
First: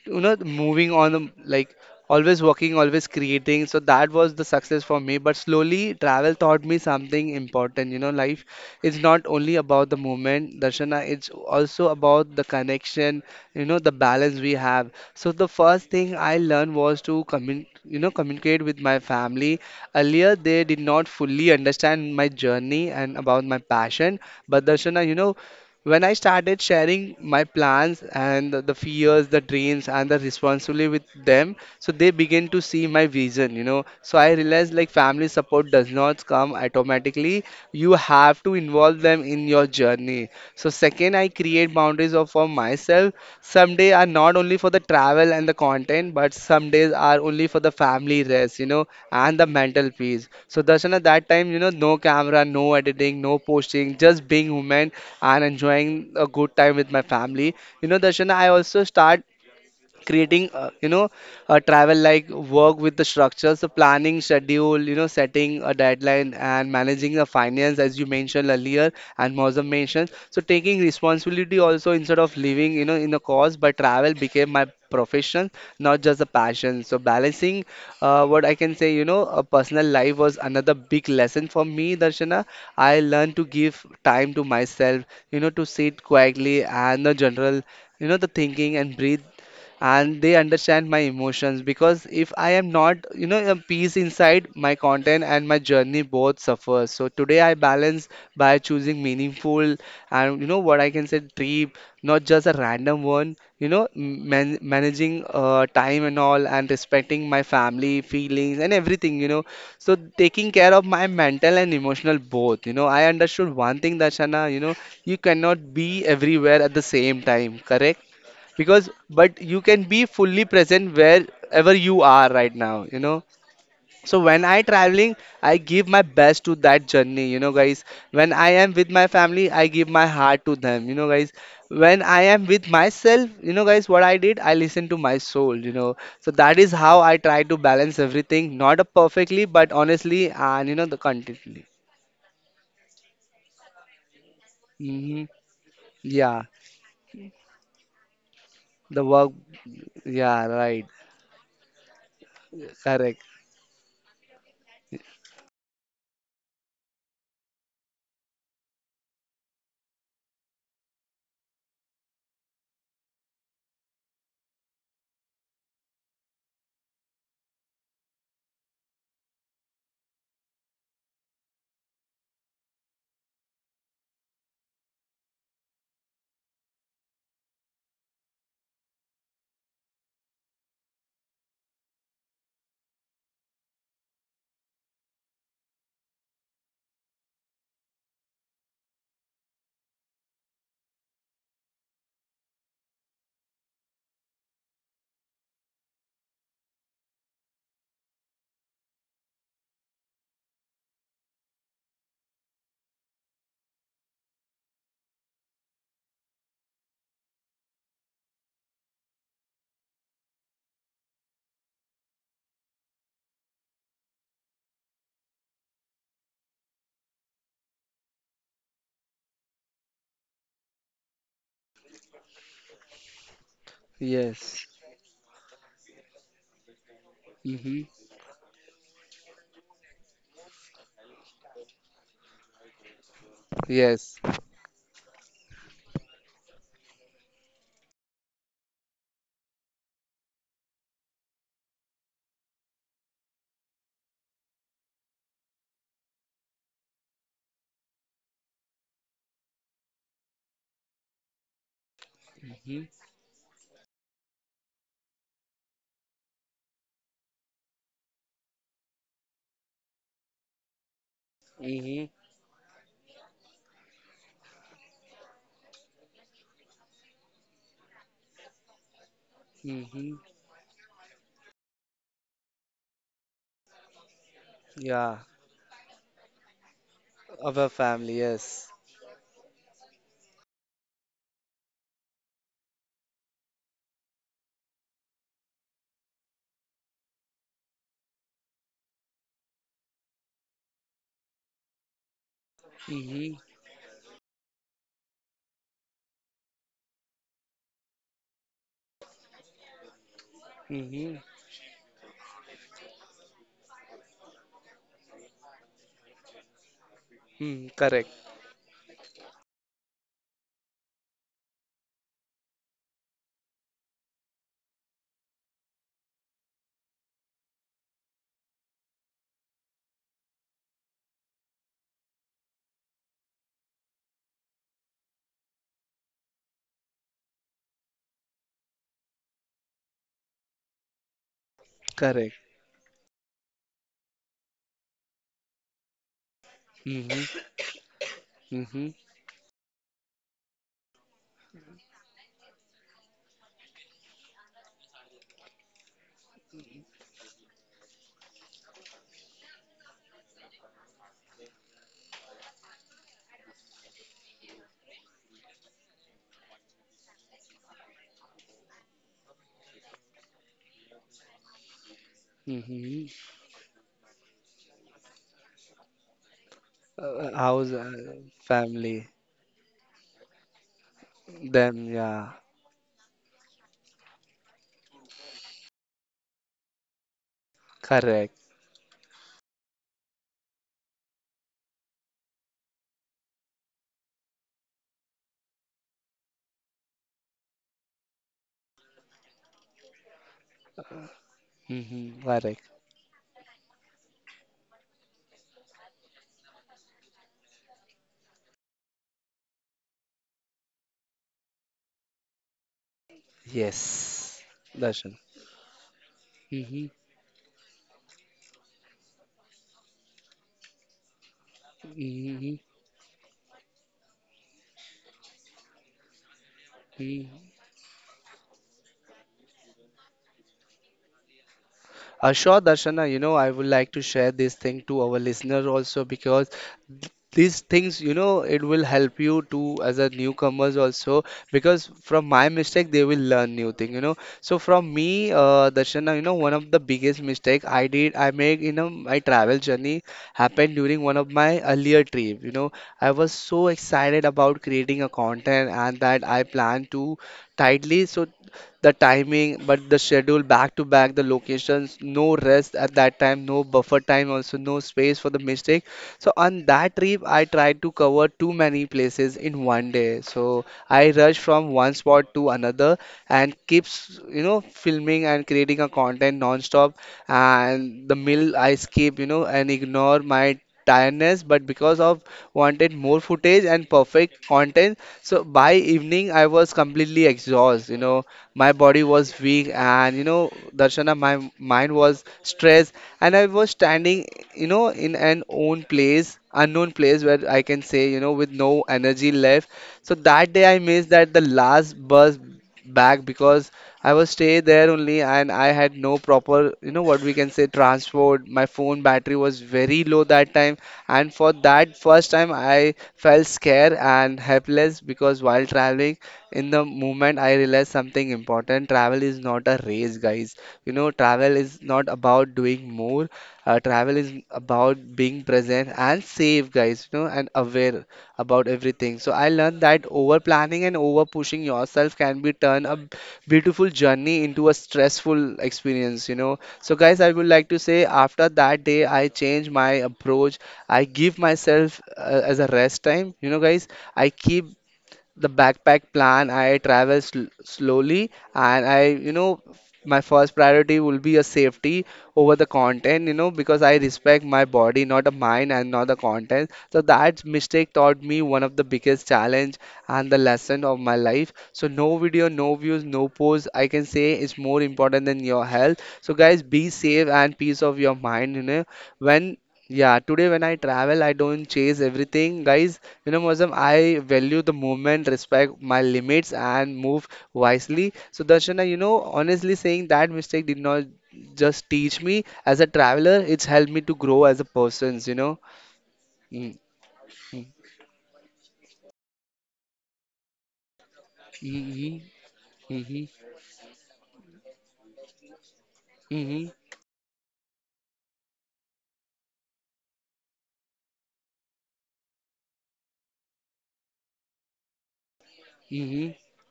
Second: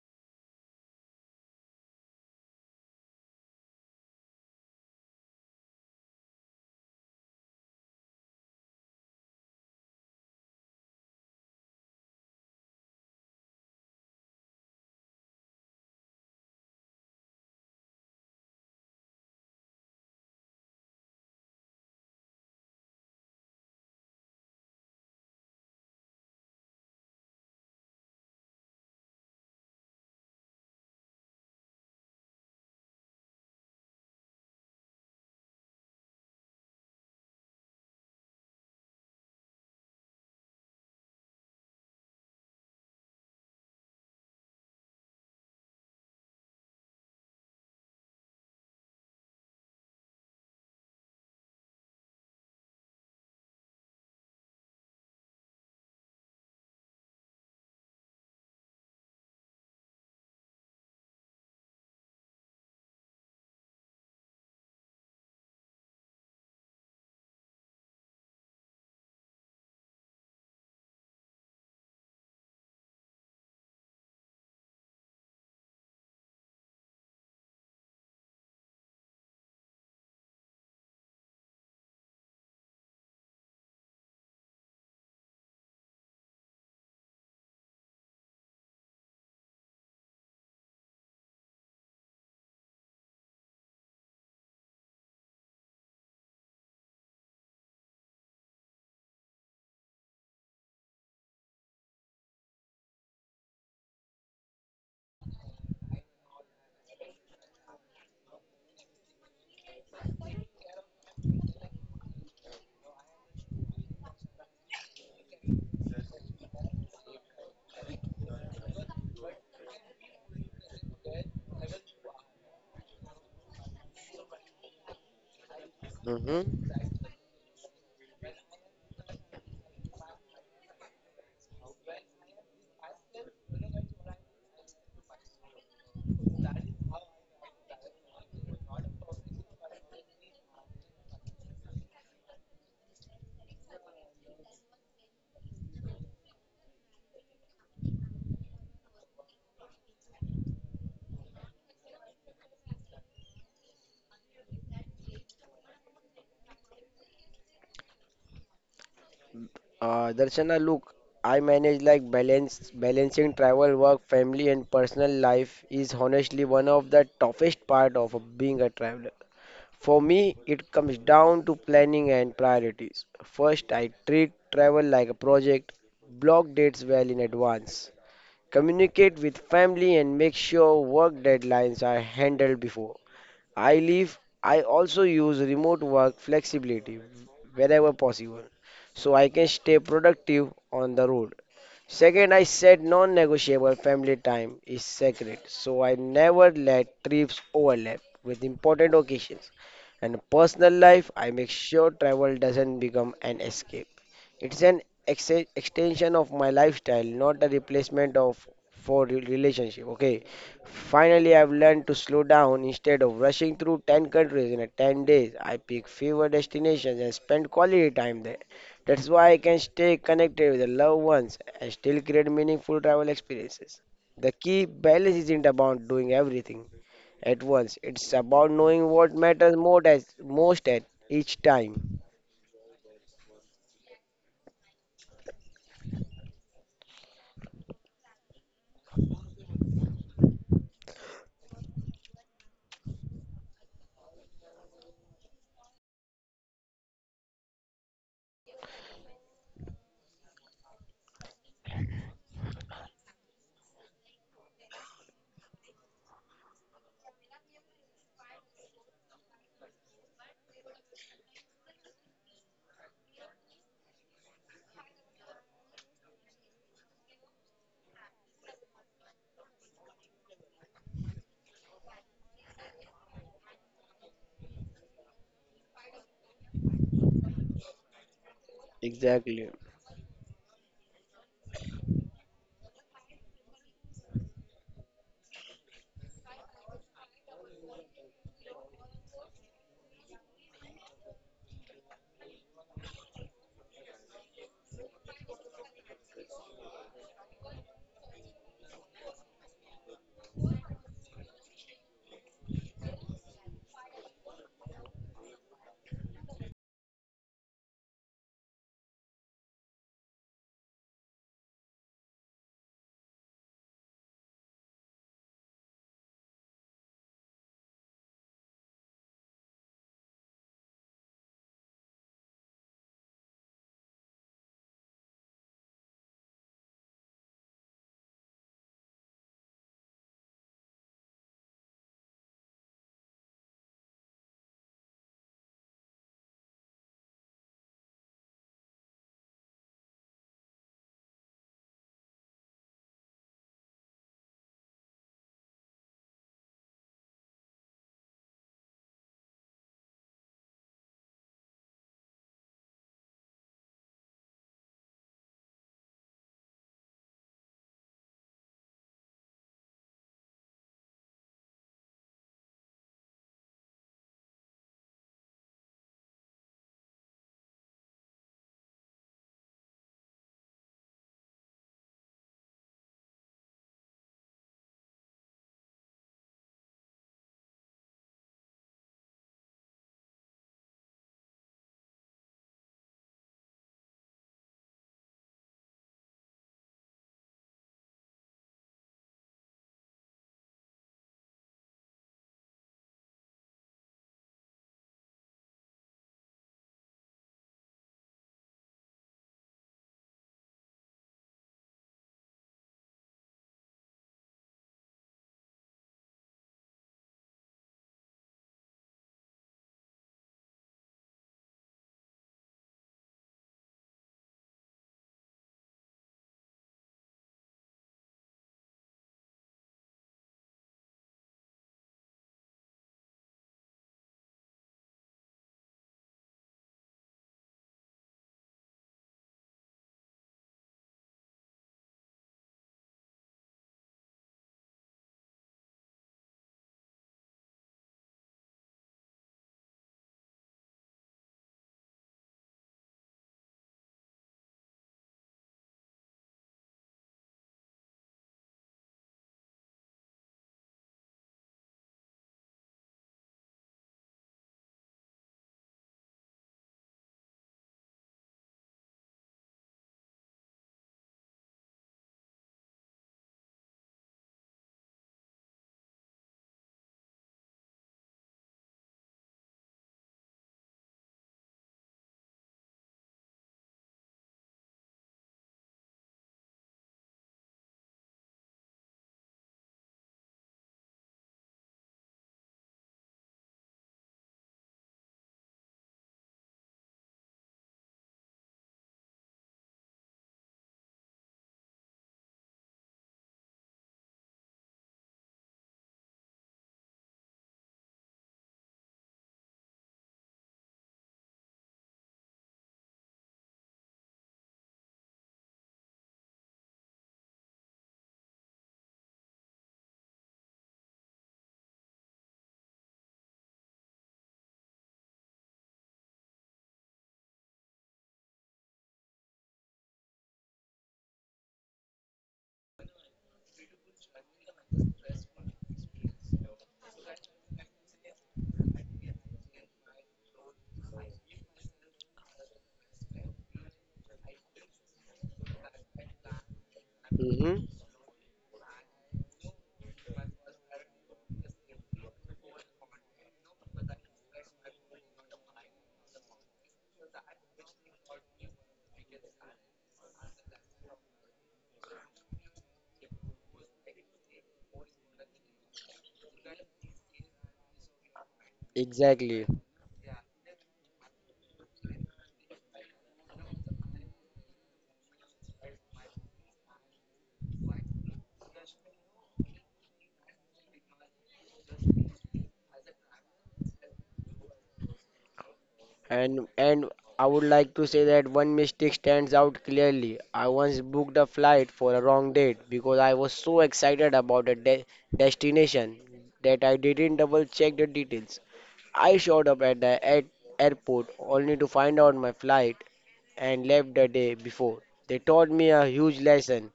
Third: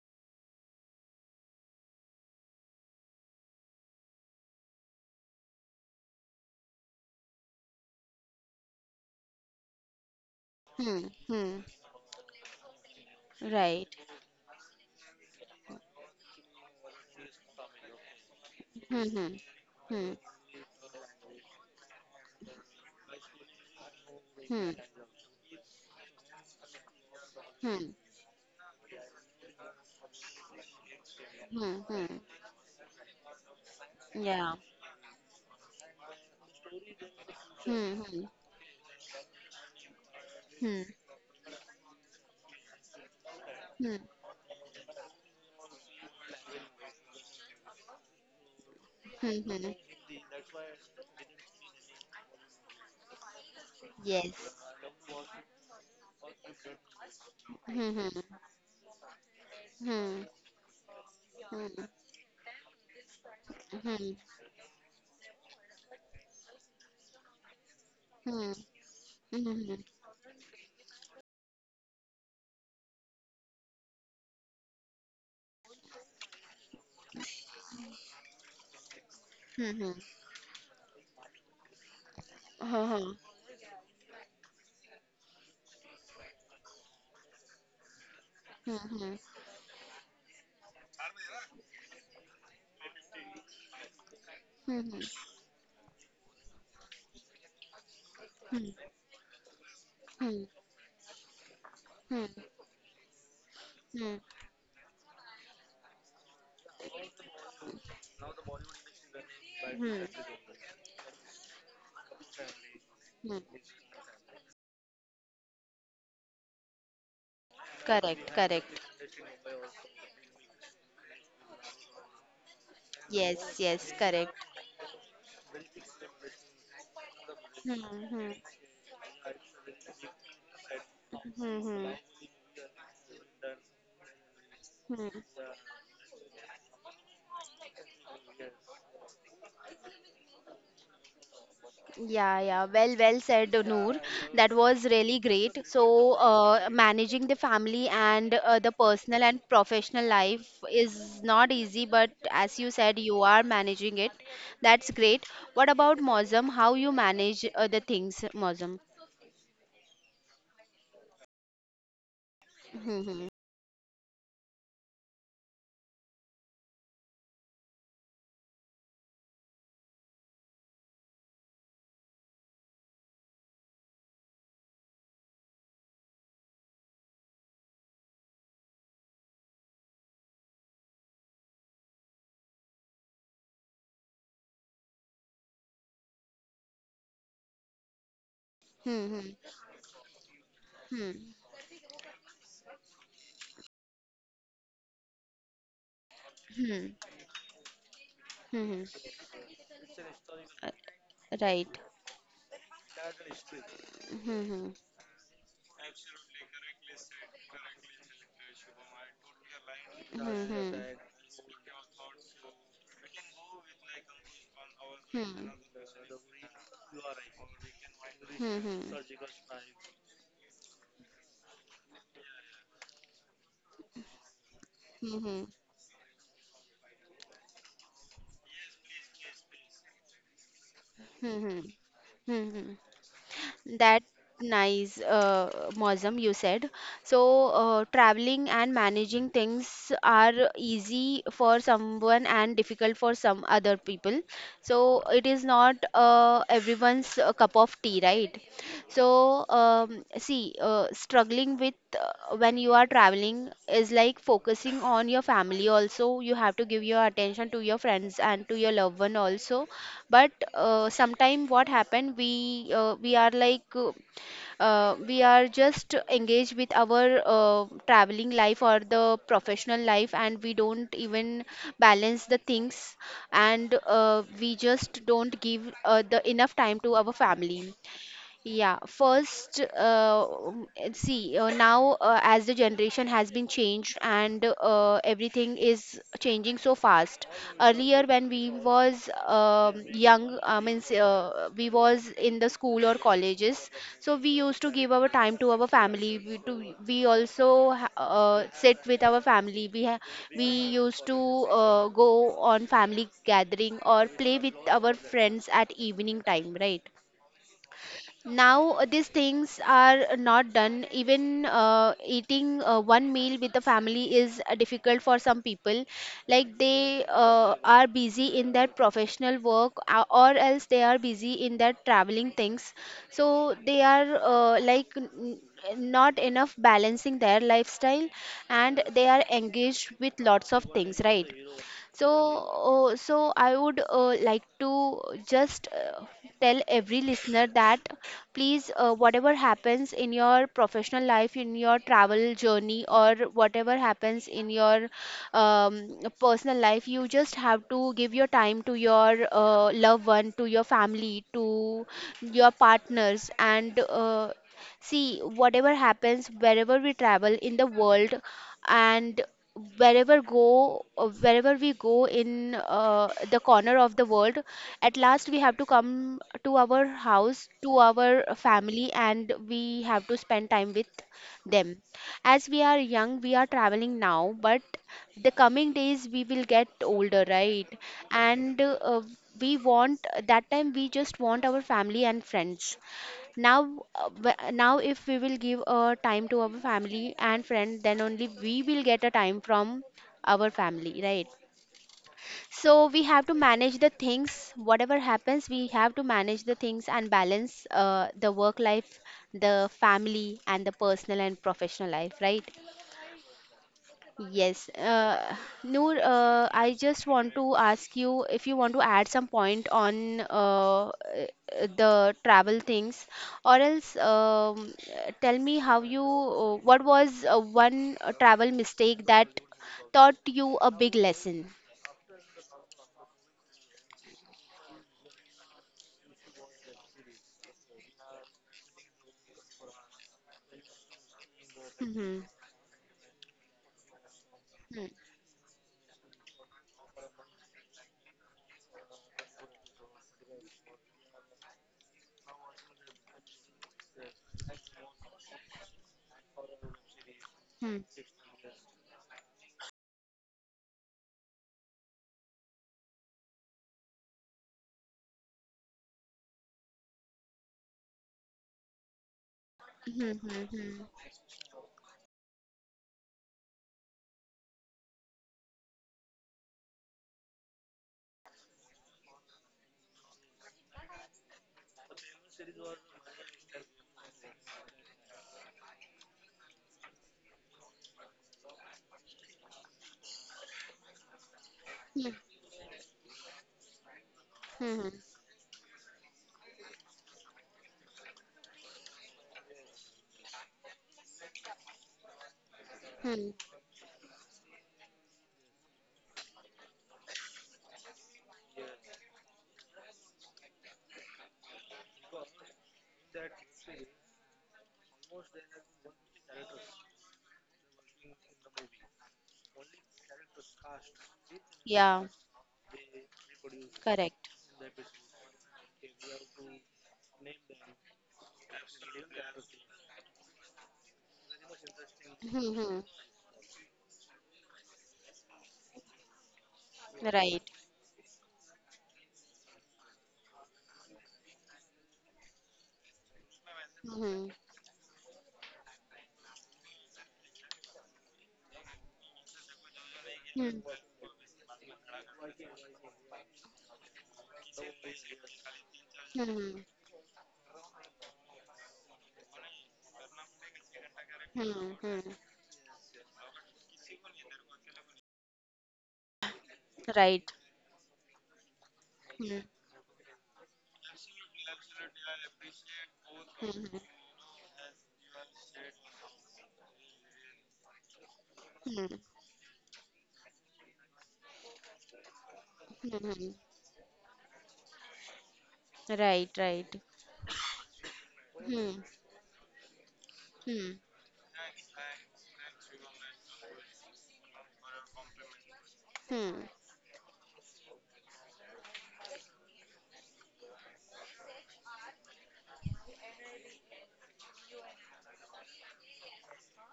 B: you know moving on, like always working, always creating. So that was the success for me. But slowly travel taught me something important, you know, life is not only about the moment, Darshana,
A: Hmm. Hmm.
B: it's
A: Hmm.
B: also about the connection, you know,
A: Right.
B: the balance we have. So the first thing I learned was to you know communicate with my
A: Hmm. Hmm.
B: family.
A: Hmm.
B: Earlier they did not fully understand my journey and about my passion. But
A: Hmm.
B: Darshana, you know, when I started sharing my
A: Hmm.
B: plans and the fears, the dreams, and the responsibility with them,
A: Hmm.
B: so
A: Hmm.
B: they begin to see my vision, you know. So I
A: Yeah.
B: realized like family support does not come automatically. You
A: Hmm. Hmm.
B: have to involve them in your journey. So
A: Hmm.
B: second, I create boundaries of for myself. Some days
A: Hmm.
B: are not only for the travel and the content, but some days are only for the family rest, you know, and
A: Hmm.
B: the
A: Hmm.
B: mental peace. So Darshan, at that time, you know, no camera, no editing, no posting, just being
A: Yes.
B: human and enjoying a good time with my family. You
A: Hmm.
B: know,
A: Hmm.
B: Darshan, I also start
A: Hmm.
B: creating you know a
A: Hmm.
B: travel like work with the structure, so
A: Hmm. Hmm.
B: planning schedule, you know, setting a deadline and managing the finance as you mentioned earlier and
A: Hmm. Hmm.
B: Mozam
A: Hmm.
B: mentioned, so taking responsibility also instead of living, you know, in the cause, but travel became my profession, not just a passion. So balancing what I can say, you know, a personal
A: Hmm.
B: life was another big lesson for me, Darshana.
A: Hmm. Hmm. Hmm.
B: I
A: Hmm.
B: learned to give time to myself, you know, to sit quietly and the general, you know, the thinking and breathe, and they understand my emotions, because if I am not, you know, a peace inside, my content and my journey both suffer. So today I balance by choosing meaningful and you know what I can say trip, not just a random one.
A: Hmm. Hmm.
B: Managing time and all, and respecting my family feelings and everything. So
A: Hmm.
B: taking care of my mental and emotional both. You know, I
A: Hmm.
B: understood one thing, Dashana. You know, you cannot be everywhere at the same time. Correct?
A: Correct, correct.
B: Because but you can be fully present wherever you are right now, you know.
A: Yes, yes,
B: So
A: correct.
B: when I traveling, I give my
C: Mhm.
B: best to that journey, you know guys.
A: Hmm. Hmm.
B: When I am with my family, I give my heart to them, you know guys.
A: Hmm. Hmm.
B: When I am with myself, you know guys, what I did, I listen to my
A: Hmm,
B: soul, you know. So that is how I try to balance everything, not a perfectly but honestly and you know the contently.
A: yeah, yeah. Well, well said, Noor. That was really
B: Hmm.
A: great. So,
B: Yeah.
A: managing the family and the
B: The
A: personal
B: work.
A: and professional life
B: Yeah, right.
A: is not easy, but as you said, you
B: Correct.
A: are managing it. That's great. What about Mozam? How you manage the things, Mozam?
C: Darshana, look, I manage like balance
A: Hmm, hmm,
C: balancing travel, work, family, and personal life is honestly one of the toughest part of being a traveler. For me, it comes down to planning and priorities. First, I treat travel like a project, block dates well in advance, communicate with family, and make sure work deadlines are handled before I leave. I also use remote work flexibility wherever possible
A: hmm,
C: so I
A: hmm,
C: can stay productive on the
A: hmm,
C: road. Second, I set non negotiable family time is sacred, so I never
A: hmm,
C: let trips overlap with
A: hmm,
C: important
A: hmm.
C: occasions. And
A: Uh,
C: personal life, I make
A: Right.
C: sure travel doesn't become an escape.
A: Hmm,
C: It's
A: hmm.
C: an extension of my lifestyle, not a replacement of for relationship. Okay. Finally, I've learned to slow down instead of rushing through 10 countries in a 10
A: Hmm.
C: days.
A: Hmm.
C: I pick fewer destinations and spend quality time there. That's why I can stay connected with the loved ones and still create meaningful travel experiences. The key
B: Yes.
C: balance isn't
A: Mm-hmm.
C: about doing everything at once.
B: Hmm.
C: It's about knowing what matters most at each
A: Mm-hmm.
C: time.
A: Mm-hmm. That
B: Yes.
A: nice, Mosam, you said. So, traveling and managing things are easy for someone and difficult for some other people. So, it is not everyone's cup of tea, right? So, see, struggling with when you are traveling is like focusing on your family also. You have to give your attention to your friends and to your loved one also, but sometime what
B: Hmm.
A: happened we are just engaged with our traveling life or the professional
B: Hmm.
A: life
B: Hmm.
A: and we don't even balance the things and we just
B: Yeah,
A: don't give the enough time to our
B: our
A: family.
B: family, yes.
A: Yeah,
C: Exactly.
A: first, see, now as the generation has been changed and everything is changing so fast. Earlier, when we was young, I means we was in the school or
B: Hmm.
A: colleges, so we used to give our time to our family. We also sit with our family. We used
B: Hmm.
A: to go on family gathering or play with our friends at evening time, right?
B: Hmm. Correct.
A: Now these things are not done. Even eating one meal with the family is difficult for some people. Like they are busy in their professional work, or else they are busy in their traveling things. So they are not enough balancing their lifestyle, and they are engaged with lots of things, right? so
B: Correct.
A: uh, so i would like to just tell every listener
B: Hmm.
A: that please,
B: Hmm.
A: whatever happens in your professional life, in your travel journey, or whatever happens in your um, personal life, you just have to give your time to your loved one, to your family, to your partners, and see. Whatever happens, wherever we travel in the world, and wherever go wherever we go in
B: Hmm.
A: the corner of the world, at last we have to come to our house,
B: How's
A: to our family,
B: family?
A: and we have to spend time with them.
B: Then, yeah,
A: As we are young, we are traveling now, but the coming days we will get older, right?
B: correct,
A: And we want that time, we just want our family and friends. now Now if we will give a time to our family and friend, then only we will get a time from our family, right?
B: hmm, correct.
A: So we have to manage the things, whatever happens, we have to manage the things and balance the work life, the family, and the personal and professional life, right?
B: Yes,
A: Yes.
B: Darshan.
A: Noor, I
B: Hmm.
A: just want to ask you if you want to add some point on the
B: Hmm.
A: travel things, or else tell me how what was
B: Hmm.
A: one travel mistake that taught you a big lesson?
B: Sure, Darshana, you know, I would like to share this thing to our listener also, because these things, you know, it will help you to as a newcomers also, because
A: Mm-hmm.
B: from my mistake they will learn new thing, you know. So
A: Hmm.
B: from me, Darshana, you know, one of the biggest mistake I make, you know, my travel journey happened during one of my earlier trip. You know, I was so excited about creating a content and that I planned to
A: Hmm.
B: tightly. So the timing, but the schedule back to back, the locations, no rest at that time, no buffer time, also no space for the mistake. So on that trip, I tried to cover too many places in one
A: Hmm,
B: day.
A: hmm,
B: So
A: hmm.
B: I rushed from one spot to another and keeps you know filming and creating a content non-stop. And the meal I skip, you know, and ignore my tiredness, but because of wanted more footage and perfect content, so by evening I was completely exhausted, you know, my body was weak, and you know, Darshana, my mind was stressed, and I was standing, you
A: Hmm, hmm,
B: know, in an own place, unknown place where I can say, you know, with no energy left. So that day I missed that the last bus back,
A: hmm.
B: because I was stay there only and I had no proper, you know, what we can say transport. My phone battery was very low that time, and for that first time I felt scared and helpless, because while traveling in the moment I realized something important. Travel is not a race, guys. You know, travel is
A: Yeah,
B: not about doing more. Travel
A: correct.
B: is about being present and safe, guys, you know, and aware about everything. So I learned that over planning and over pushing yourself can be
A: Hmm, hmm.
B: turn a beautiful journey into a stressful experience, you know. So, guys, I
A: Right.
B: would like to say after that day, I changed my approach. I give myself as a rest time, you know, guys.
A: Hmm,
B: I keep the backpack plan, I travel
C: Mm-hmm.
B: slowly, and I, you know, my
A: hmm,
B: first priority will be a safety over the content, you know, because I respect my body, not a mind and not the
A: hmm,
B: content. So that mistake taught me one of the biggest challenge and the lesson of my life.
A: hmm,
B: So
A: hmm.
B: no video, no views, no posts, I can say, is more important than your health. So guys, be
A: Right.
B: safe and peace of your mind, you know.
A: Hmm,
C: Exactly.
B: When yeah, today when I travel, I don't chase everything, guys. You know, Mozam,
A: hmm,
B: I value the moment, respect my limits, and move wisely. So, Darshana,
A: hmm,
B: you know, honestly saying, that mistake did not just teach me as a
A: hmm, hmm.
B: traveler, it's helped me to grow as a person, you know.
A: Right,
C: And
A: right.
B: Mm,
C: and I would
B: mm,
C: like to say that one
A: Hmm,
C: mistake stands out clearly. I
A: hmm,
C: once booked a flight for a
B: mhm,
C: wrong date because I was so excited about a de destination
A: hmm,
C: that
B: mhm,
C: I didn't double check the details. I showed up at the airport only to find out my flight and left the day before. They taught me a huge
B: mhm,
C: lesson.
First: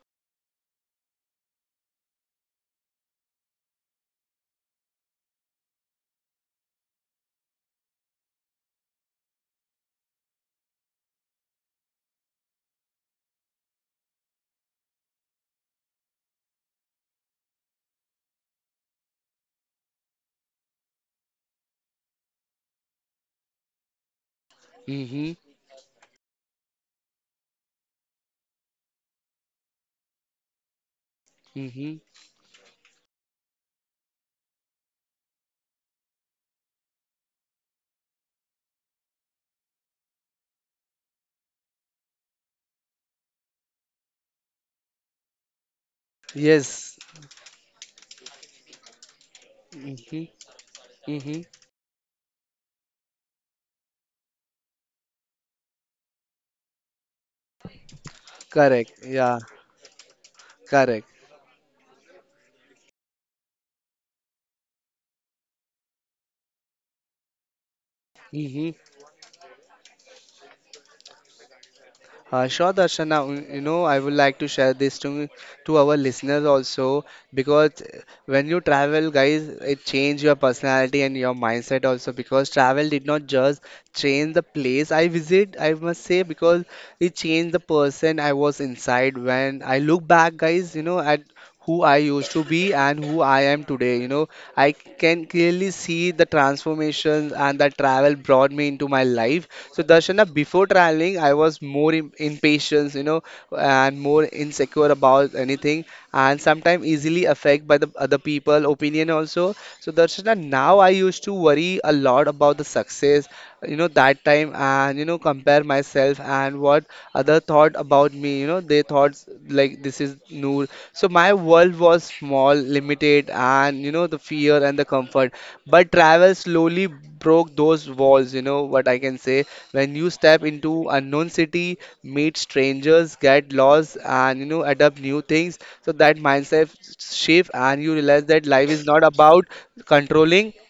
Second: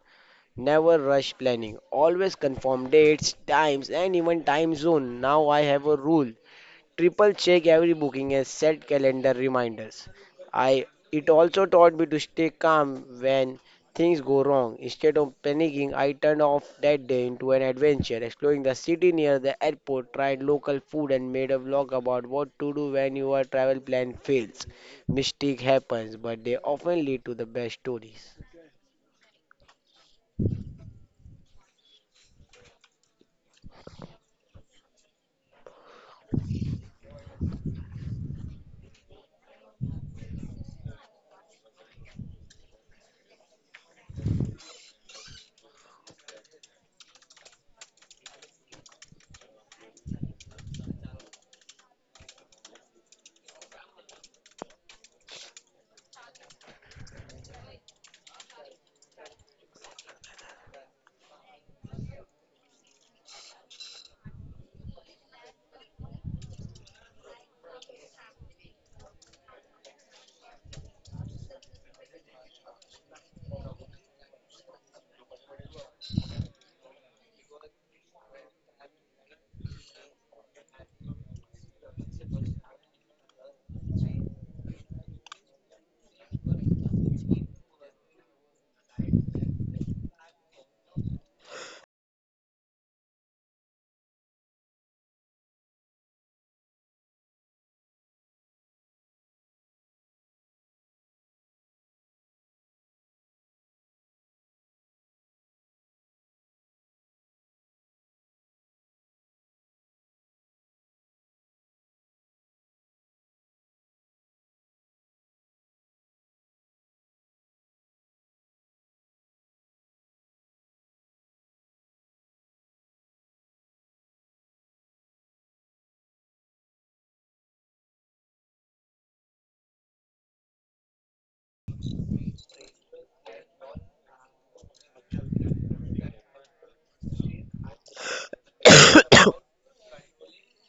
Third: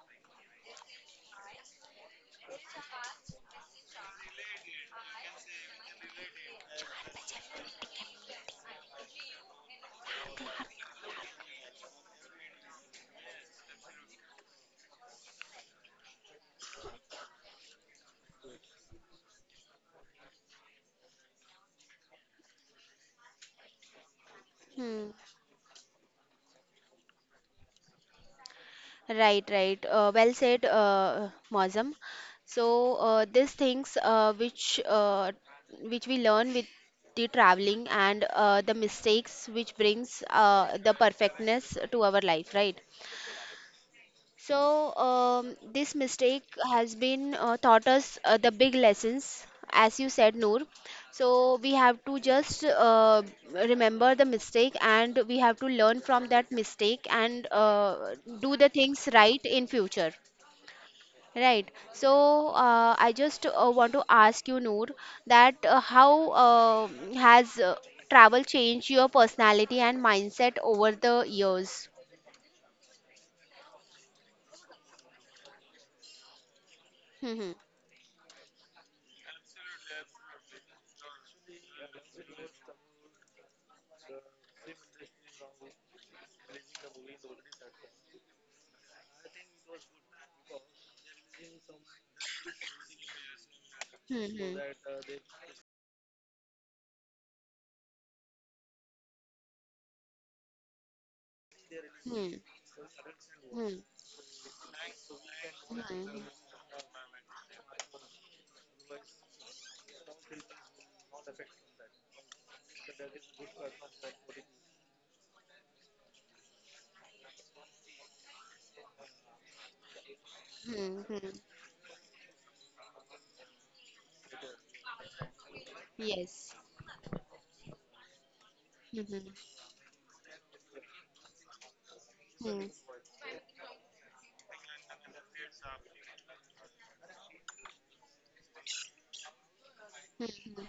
C: Never rush planning. Always confirm dates, times, and even time zone. Now I have a rule: triple check every booking and set calendar reminders. I It also taught me to stay calm when things go wrong. Instead of panicking, I turned off that day into an adventure, exploring the city near the airport, tried local food and made a vlog about what to do when your travel plan fails.
B: mhm,
A: hmm.
B: mhm,
C: Mistake happens, but they often lead to the best stories.
A: Right, right. Well said, Mozam.
B: mhm.
A: So these things which we learn with the traveling, and the mistakes which brings the perfectness to our life, right? So, this mistake has
B: Yes.
A: been taught us the big lessons, as you
B: Mhm,
A: said, Noor.
B: mhm.
A: So, we have to just remember the mistake, and we have to learn from that mistake and do the
B: Correct.
A: things
B: Yeah,
A: right in future.
B: correct.
A: Right. So, I just want to ask you, Noor, that how has travel
B: Mm-hmm.
A: changed your personality and mindset over the years?
B: Sure, Darshana, you know, I would like to share this to our listeners also,
A: Hmm.
B: because when you travel, guys, it change your personality and your mindset also, because travel did not just change the place I visit, I must say, because it changed the person I was inside. When I look back, guys, you know, at who I used to be and who I am today, you know,
A: Hmm. Hmm.
B: I can clearly see the transformations and that travel brought me into my life. So Darshana, before traveling, I was more
A: Hmm.
B: impatient, you know,
A: Hmm.
B: and more insecure about anything,
A: Hmm.
B: and sometimes easily affect by the other people opinion also. So Darshana, now I used to worry a lot about the success, you know, that time, and you know compare myself and what other thought about me. You know, they thought like this is Noor.
A: Hmm.
B: So
A: Hmm.
B: my world was small, limited, and you know the fear and the comfort, but travel
A: Yes.
B: slowly broke those walls, you know what I
A: Hmm.
B: can
A: Hmm.
B: say. When you step into unknown city, meet
A: Hmm.
B: strangers, get lost, and you know adapt new things, so that mindset shift and you realize that life is not about controlling,
A: Hmm.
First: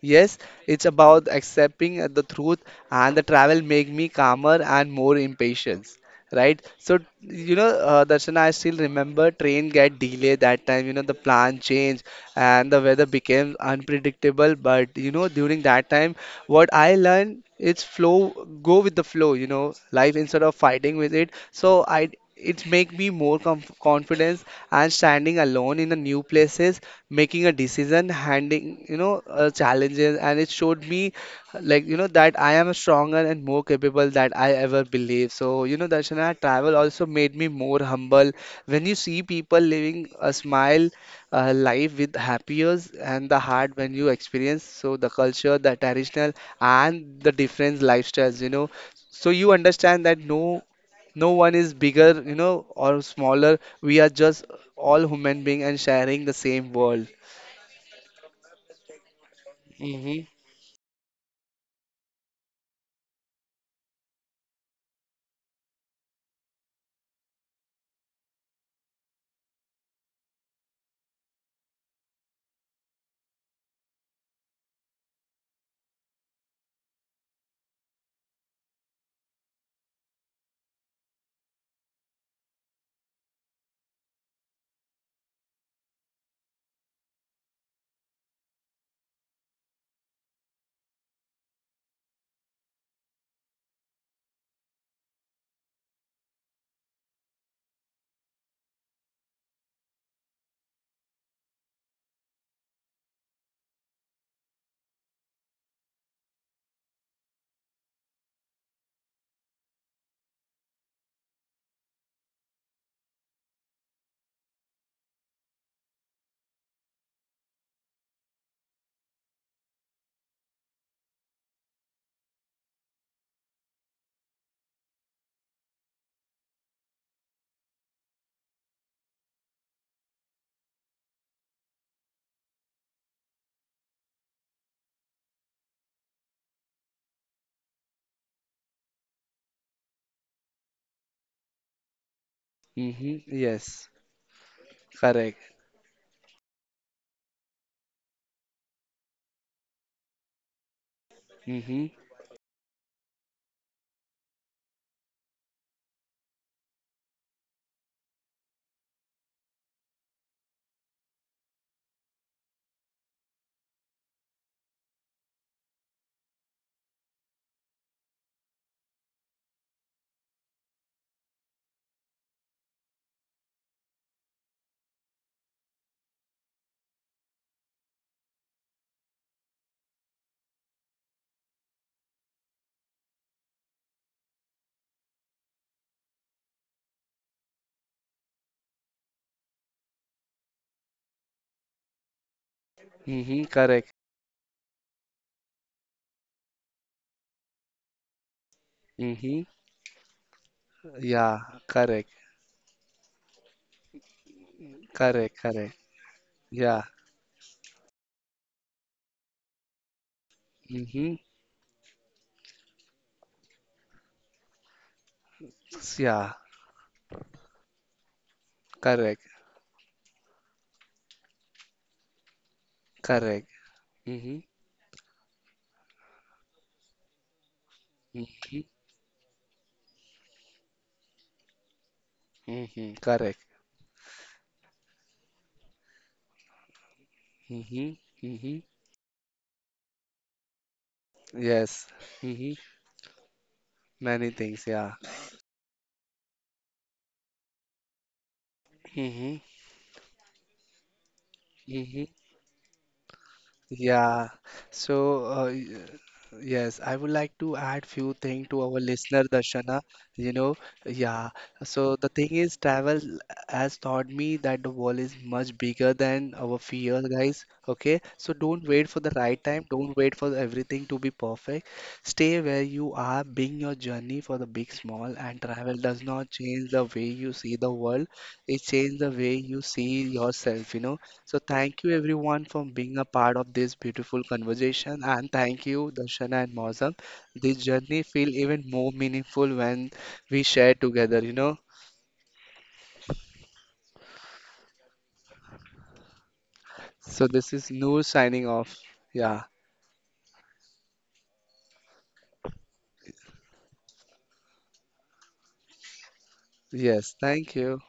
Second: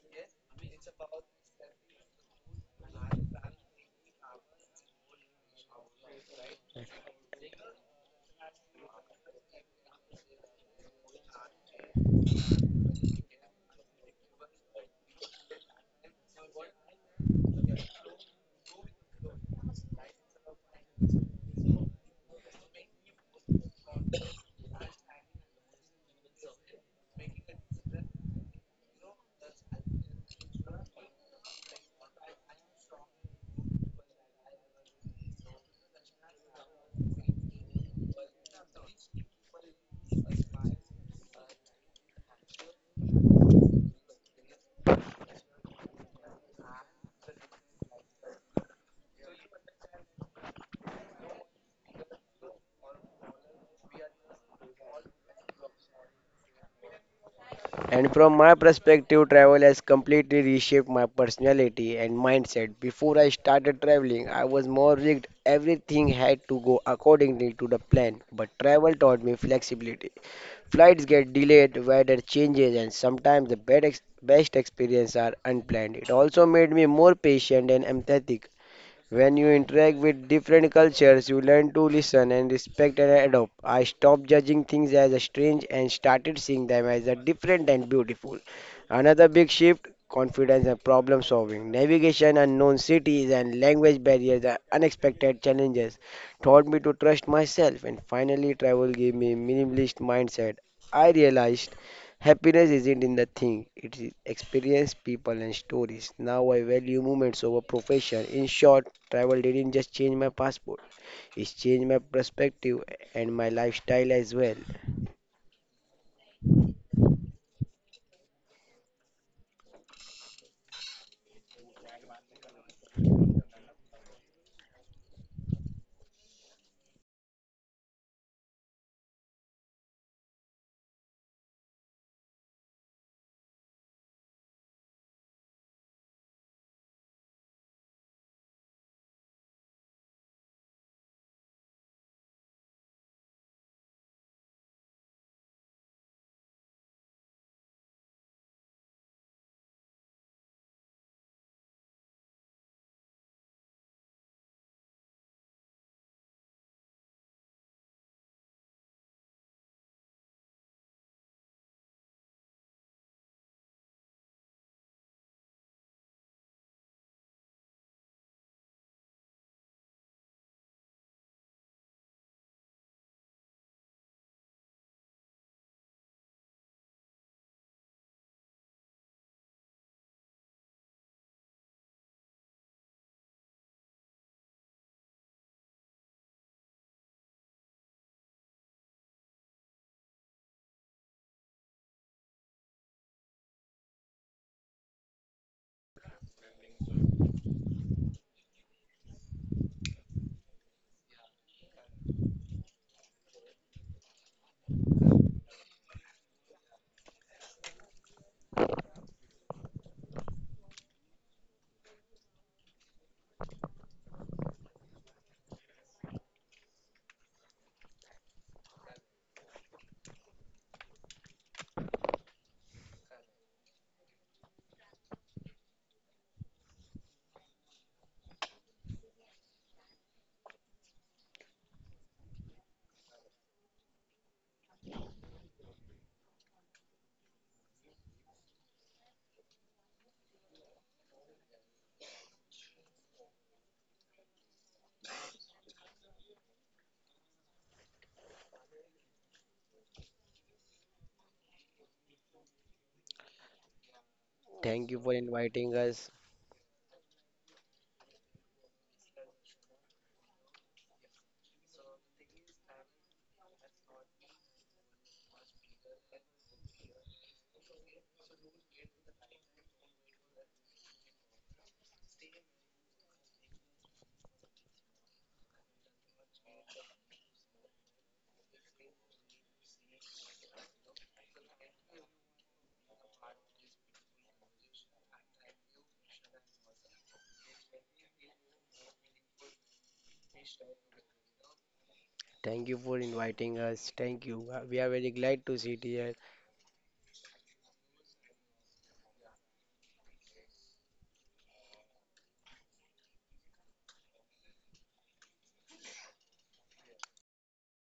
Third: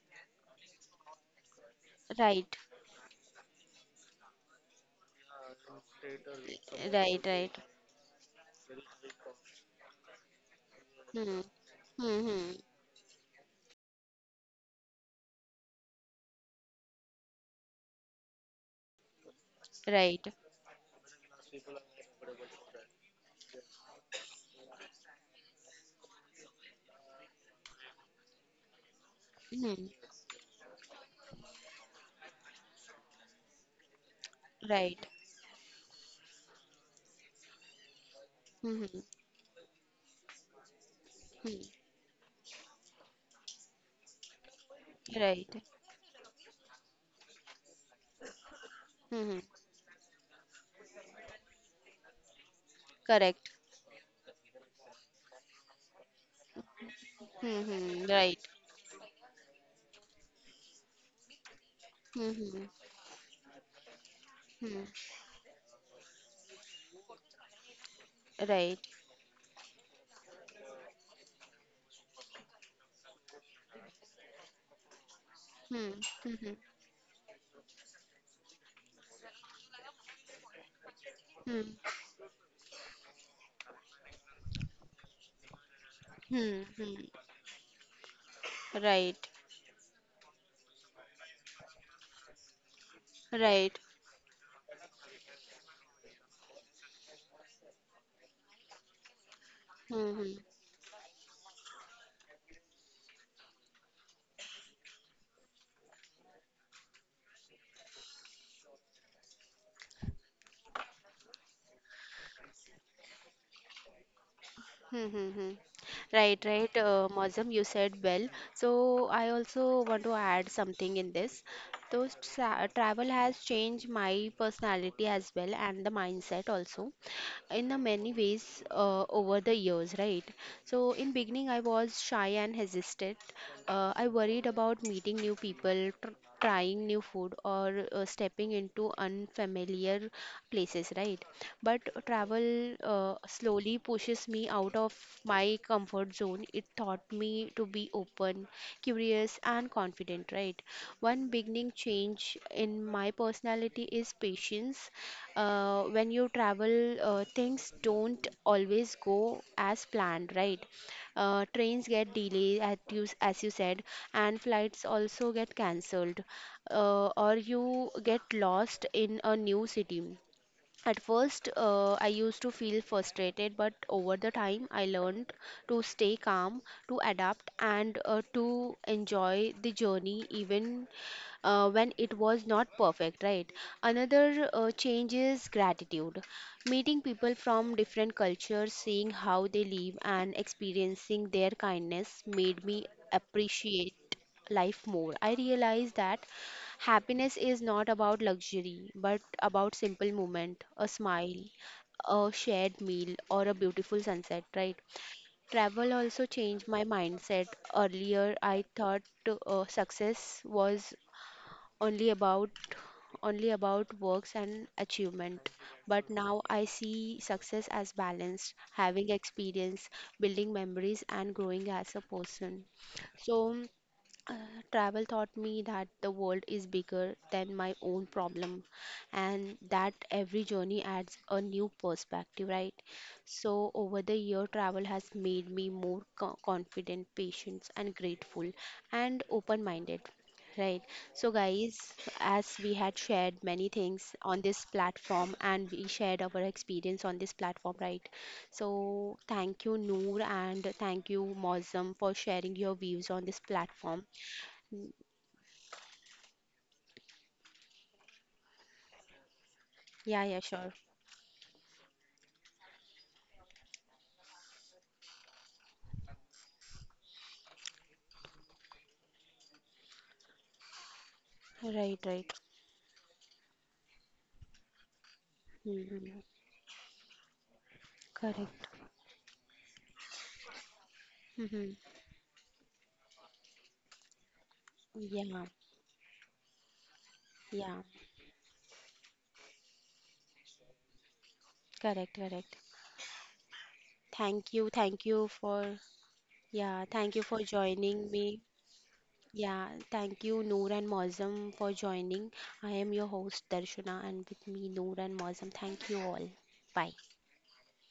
B: yes, it's about accepting the
A: Right.
B: truth, and the travel make me calmer and more impatient, right? So
A: Right. Right.
B: you know, Darshana, I still remember train get delayed that time. You know, the
A: Hmm.
B: plan changed
A: Hmm. Hmm.
B: and the weather became unpredictable. But you know, during that time, what I learned is flow, go with the flow. You know, life
A: Right.
B: instead of fighting with it. So I. It make me more comf confidence and standing alone in the new places, making a decision, handling you know
A: Hmm.
B: challenges, and it showed me like you know that I am stronger and more capable that I ever
A: Right.
B: believe. So you know, Darshana, travel also made me more humble.
A: Hmm.
B: When you
A: Hmm.
B: see people living a smile
A: Hmm.
B: life with happier and the heart, when you experience so the
A: Right.
B: culture, the traditional and the different lifestyles, you know,
A: Hmm.
B: so
A: Hmm.
B: you understand that no one is bigger, you know, or
A: Correct.
B: smaller. We are just all human being and sharing the same world.
A: Hmm. Hmm.
C: And from
A: Right.
C: my perspective, travel has
B: Mm-hmm.
C: completely reshaped my personality and
A: Hmm. Hmm.
C: mindset. Before I started traveling, I was
A: Hmm.
C: more rigged. Everything had to go accordingly to the plan. But
A: Right.
C: travel taught me flexibility. Flights get delayed, weather changes, and sometimes the best, best experiences are
A: Hmm.
C: unplanned. It also
A: Hmm.
C: made me more patient and empathetic. When you interact with different cultures, you
A: Hmm. Hmm.
C: learn to listen and respect and adopt. I stopped judging things as a strange and started
A: Hmm.
C: seeing them
A: Hmm.
C: as a different and beautiful. Another
A: Right.
C: big shift: confidence and problem solving. Navigation, unknown cities, and
A: Right.
C: language barriers are unexpected challenges taught me to trust myself, and finally, travel gave me minimalist
A: Hmm. Hmm.
C: mindset. I realized happiness isn't in the thing, it is experience, people, and stories. Now I value moments over profession. In short, travel didn't just change my passport, it changed my perspective and my lifestyle as well.
A: Hmm, hmm, hmm. Right, right, Mozam, you said well. So I also want to add something in this. So travel has changed my personality as well, and the mindset also, in the many ways over the years, right? So in beginning, I was shy and hesitant. I worried about meeting new people, tr trying new food, or stepping into unfamiliar places, right? But travel
B: Mm-hmm.
A: slowly
B: Yes,
A: pushes me out of
B: correct.
A: my comfort zone. It taught me to be open, curious, and confident, right? One beginning
B: Mm-hmm.
A: change in my personality is patience. When you travel, things don't always go as planned, right? Trains get delayed, at you, as you said, and flights also get cancelled, or you get lost in a new city. At first, I used to feel frustrated, but over the time, I learned to stay calm, to adapt, and to enjoy the journey even when it was not perfect, right? Another change is gratitude. Meeting people from different cultures, seeing how they live, and experiencing their kindness made me
B: Mm-hmm, correct.
A: appreciate life more. I realized that happiness is not about luxury, but
B: Mm-hmm.
A: about simple moment, a
B: Yeah,
A: smile,
B: correct.
A: a shared meal, or a beautiful sunset, right?
B: Correct, correct.
A: Travel also changed
B: Yeah.
A: my mindset. Earlier, I thought success was
B: Mm-hmm.
A: only about only about works and achievement, but
B: Yeah,
A: now I see success as balanced, having
B: correct.
A: experience, building memories, and growing as a person. So
B: Correct.
A: uh,
B: Mm-hmm.
A: travel taught me that the world is bigger than my own
B: Mm-hmm.
A: problem, and that every journey adds a new perspective, right?
B: Mm-hmm. Correct.
A: So, over the year, travel has made me more confident, patient,
B: Mm-hmm.
A: and grateful
B: Mm-hmm.
A: and open minded. Right. So,
B: Yes.
A: guys, as
B: Mm-hmm.
A: we had shared many things
B: Many
A: on this
B: things, yeah.
A: platform, and we shared our experience on this platform, right? So,
B: Mm-hmm.
A: thank you, Noor, and thank you, Mozum,
B: Mm-hmm.
A: for sharing your views on this platform.
B: Yeah.
C: Thank you for
B: So,
C: inviting us.
B: yes, I would like to add few thing to our listener, Darshana.
A: Yeah,
B: You
A: yeah,
B: know,
A: sure.
B: yeah. So the thing is, travel has taught me that the world is much bigger than our fear, guys. Okay. So don't wait for the right time. Don't wait for everything to be perfect.
A: Right, right.
B: Stay where you are, being your journey for the big, small, and travel does
A: Mm-hmm.
B: not change the way you see the world. It
A: Correct.
B: changes the way you see yourself. You know. So
A: Mm-hmm.
B: thank you everyone for being a part of this beautiful conversation, and
A: Yeah,
B: thank you Darshana and Mausam. This
A: yeah.
B: journey feel even more meaningful when we share together, you know.
A: Correct, correct.
C: Thank you for inviting us. Thank you. We are
A: Thank
C: very
A: you
C: glad to
A: for,
C: sit here.
A: yeah, thank you
B: So
A: for
B: this is Noor
A: joining me.
B: signing off. Yeah.
A: Yeah, thank you, Noor and Mozam, for joining. I am your host, Darshana, and with me, Noor and Mozam. Thank you all. Bye.
B: Yes, thank you.